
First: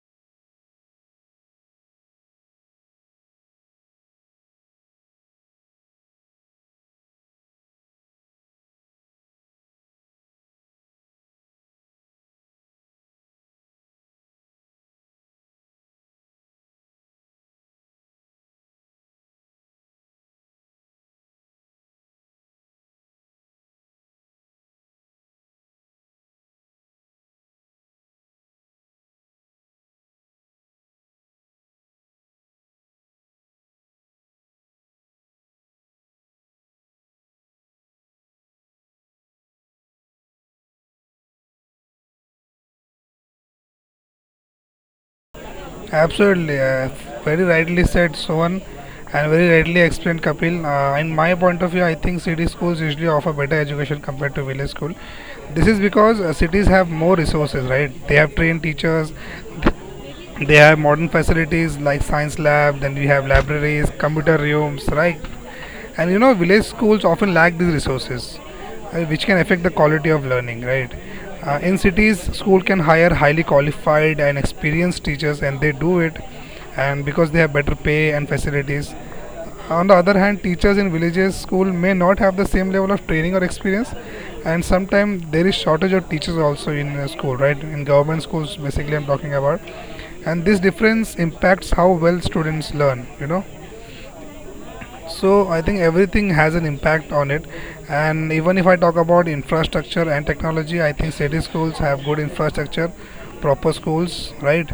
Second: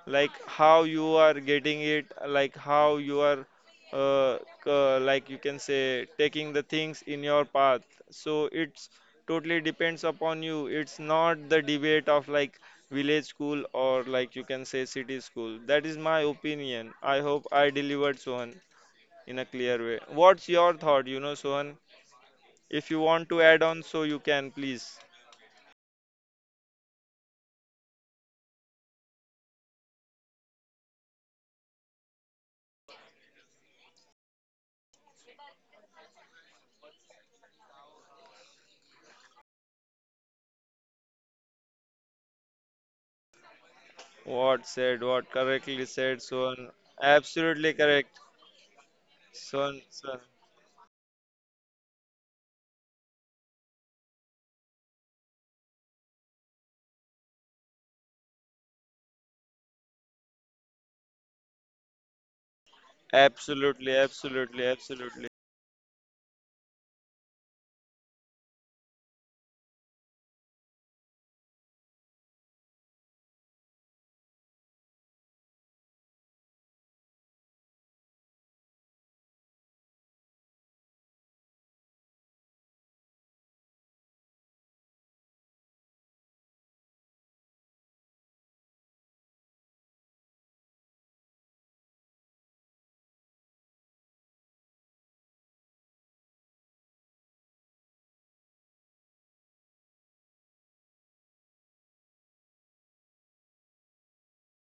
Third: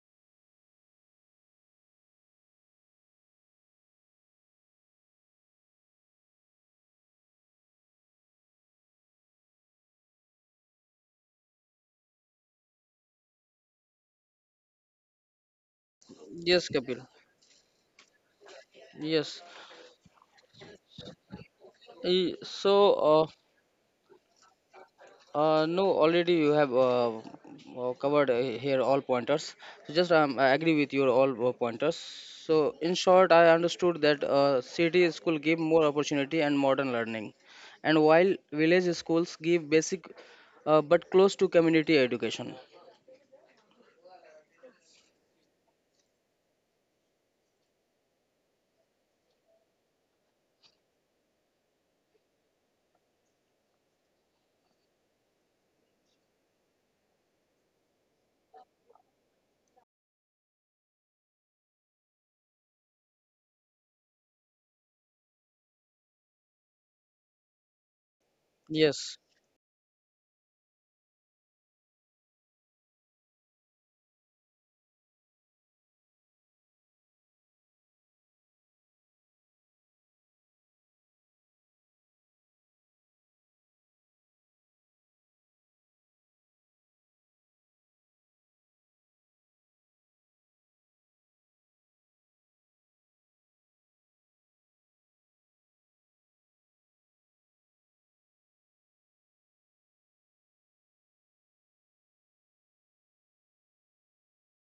C: like how you are getting it, like how you are, uh, like you can say, taking the things in your path. So it's totally depends upon you. It's not the debate of like village school or like you can say city school. That is my
B: Yes,
C: opinion.
B: Kapil.
C: I hope I delivered Sohan
B: Yes.
C: in a clear way. What's your thought, you know, Sohan?
B: E-
C: If
B: So,
C: you
B: uh,
C: want to add on, so you can please.
B: No, already you have covered here all pointers. So just I agree with your all pointers. So in short, I understood that city school give more opportunity and modern learning, and while village schools give basic but close to community education.
C: What said, what correctly said, so
A: Absolutely,
C: on.
A: very
C: Absolutely
A: rightly said
C: correct.
A: Sohan, and very
C: So
A: rightly
C: on, so
A: explained
C: on.
A: Kapil. In my point of view, I think city schools usually offer better education compared to village school. This is because cities have more resources, right? They have trained teachers, they have modern facilities like science lab, then we have libraries,
C: Absolutely,
A: computer
C: absolutely,
A: rooms, right?
C: absolutely.
A: And you know, village schools often lack these resources,
B: Yes,
A: which can affect the quality of learning, right? In cities, school can hire highly qualified and experienced teachers, and they do it, and because they have better pay and facilities. On the other hand, teachers in villages school may not have the same level of training or experience, and sometimes there is shortage of teachers also in school, right? In government schools, basically, I'm talking about, and this difference impacts how well students learn. You know, so I think everything has an impact on it. And even if I talk about infrastructure and technology, I think city schools have good infrastructure, proper schools, right?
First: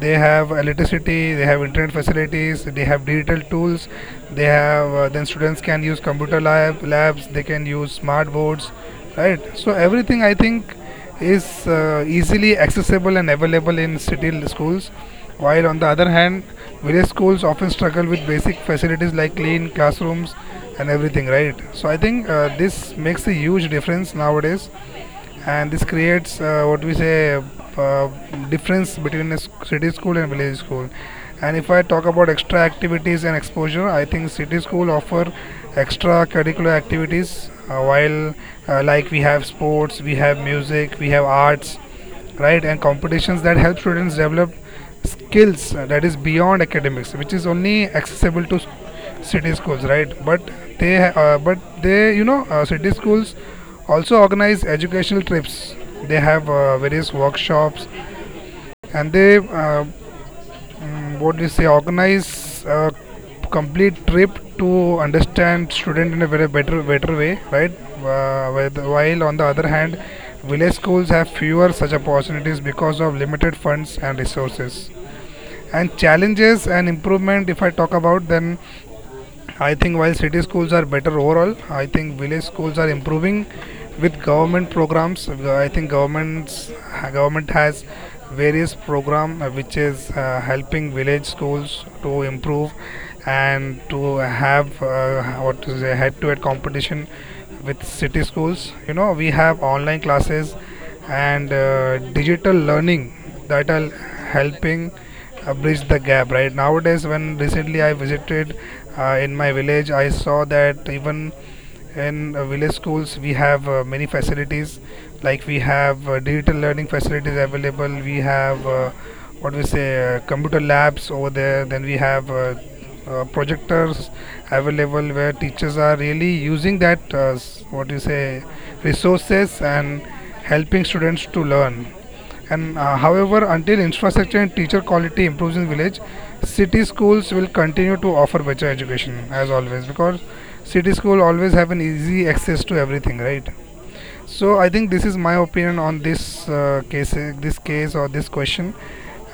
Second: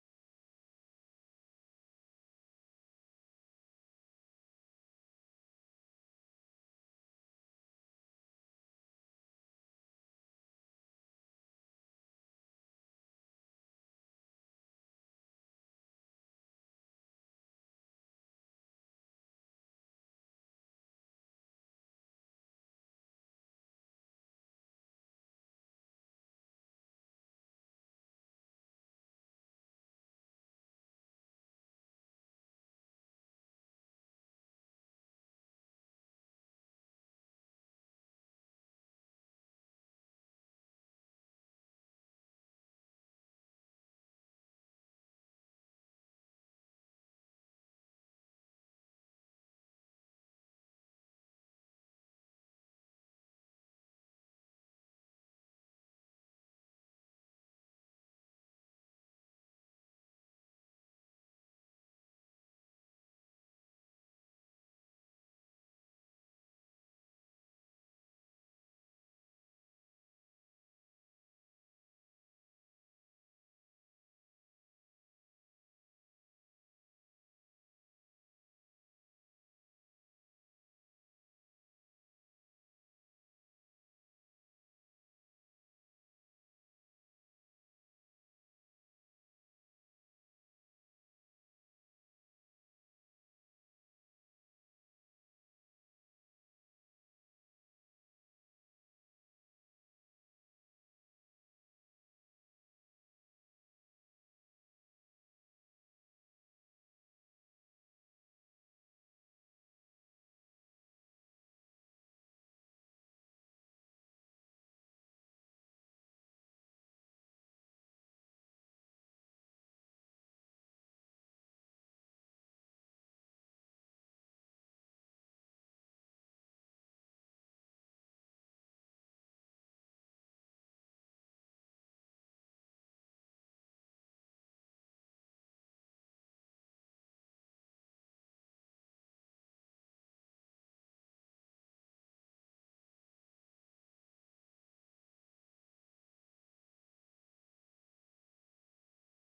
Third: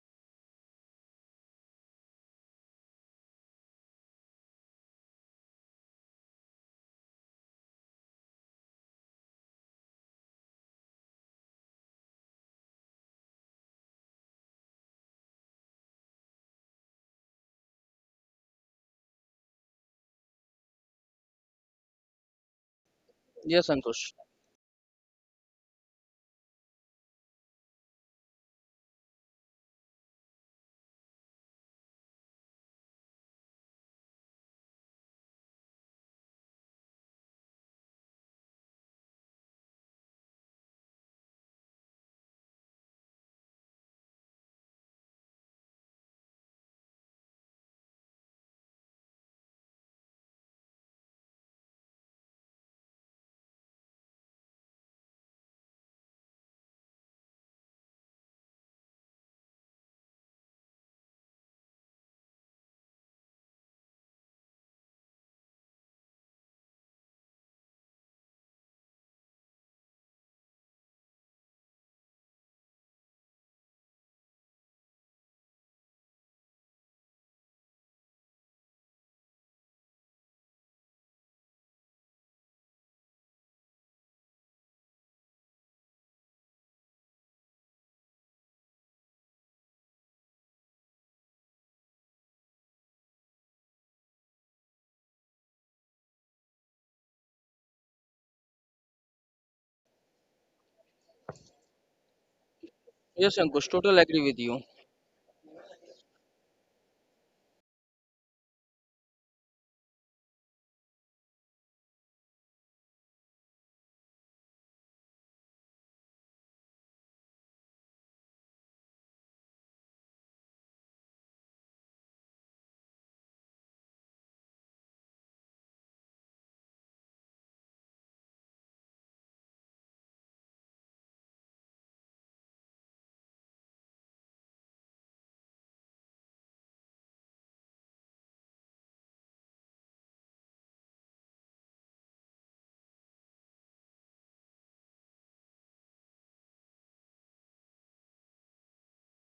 A: They have electricity, they have internet facilities, they have digital tools, they have, then students can use labs, they can use smart boards, right? So everything, I think, is easily accessible and available in schools, while on the other hand village schools often struggle with basic facilities like clean classrooms and everything, right? So I think this makes a
B: yes,
A: huge
B: Ankush.
A: difference nowadays, and this creates, what we say, uh, difference between a city school and village school. And if I talk about extra activities and exposure, I think city school offer extra curricular activities, while, like we have sports, we have music, we have arts, right? And competitions that help students develop skills that is beyond academics, which is only accessible to city schools, right? But they uh, but they, you know, city schools also organize educational trips, they have various workshops, and what do you say, organize a complete trip to understand student in a very better way, right? While on the other hand, village schools have fewer such opportunities because of limited funds and resources. And challenges and improvement, if I talk about, then I think while city schools are better overall, I think village schools are improving with government programs. I think government has various program which is helping village schools to improve and to have, what is a head-to-head competition with city schools. You know, we have online classes and digital learning
B: Yes, Ankush.
A: that are
B: Total agree with you.
A: helping bridge the gap, right? Nowadays, when recently I visited in my village, I saw that even in village schools we have many facilities, like we have digital learning facilities available, we have, what we say, computer labs over there, then we have projectors available, where teachers are really using that, what you say, resources, and helping students to learn. And However, until infrastructure and teacher quality improves in village, city schools will continue to offer better education as always, because city school always have an easy access to everything, right? So I think this is my opinion on this case or this question.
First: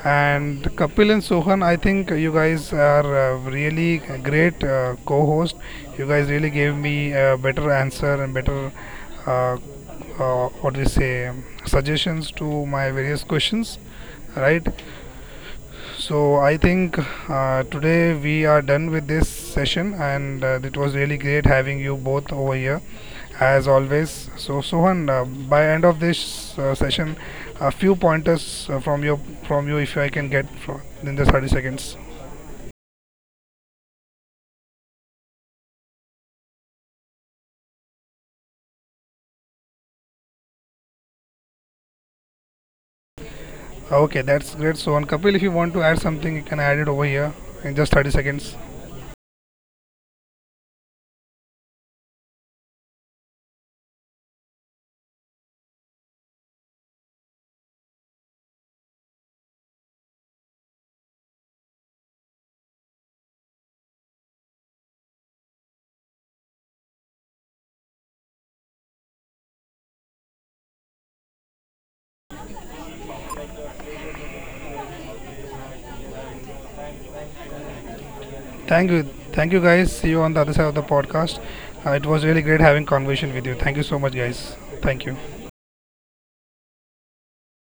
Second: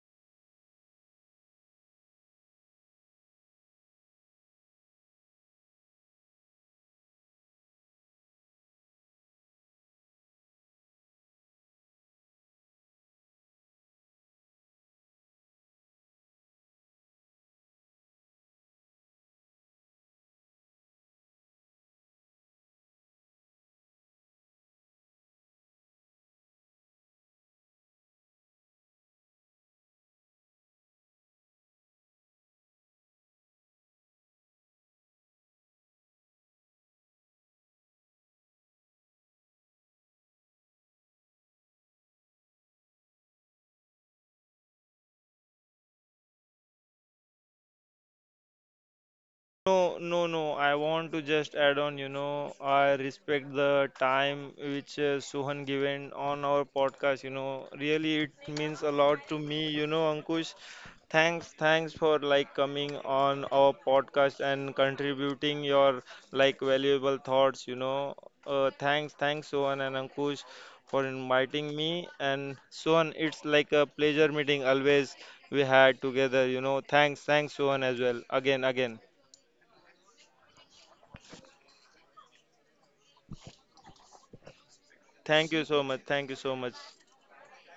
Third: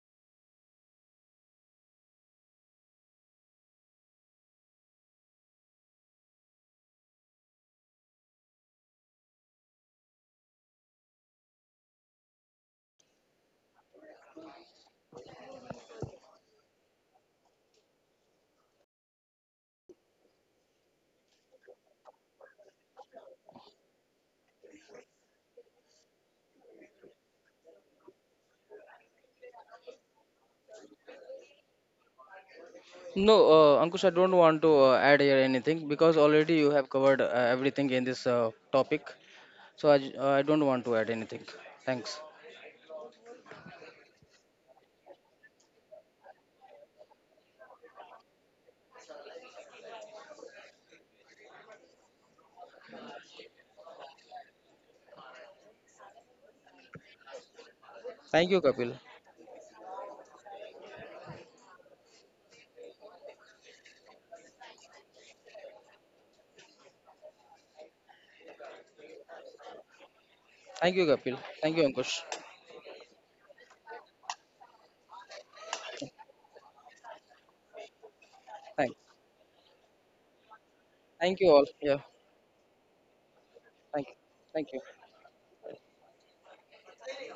A: And Kapil and Sohan, I think you guys are, really great co-host. You guys really gave me a better answer and better, uh, what do you say, suggestions to my various questions, right? So I think today we are done with this session, and it was really great having you both over here, as always. So Sohan, by end of this session, a few pointers from you, if I can get in the 30 seconds.
B: No, Ankush, I don't want to add here anything because already you have covered everything in this topic. So I don't want to add anything. Thanks.
A: Okay, that's great, Sohan. Kapil, if you want to add something, you can add it over here in just 30 seconds.
C: No, no, no. I want to just add on, you know, I respect the time which Suhan given on our podcast, you know. Really, it
B: Thank you,
C: means
B: Kapil.
C: a lot to me, you know, Ankush. Thanks for like coming on our podcast and contributing your like valuable thoughts, you know. Thanks, Suhan and Ankush
B: Thank you,
C: for
B: Kapil.
C: inviting
B: Thank you,
C: me.
B: Ankush.
C: And Suhan, it's like a pleasure meeting always we had together, you know. Thanks, Suhan as well. Again,
A: Thank
B: Thank,
A: you,
C: again.
A: thank you guys. See you on the other side of the podcast.
B: thank you all. Yeah.
A: It was really great having conversation with you. Thank you so
B: Thank,
A: much, guys.
B: thank you.
A: Thank you.
C: Thank you so much. Thank you so much.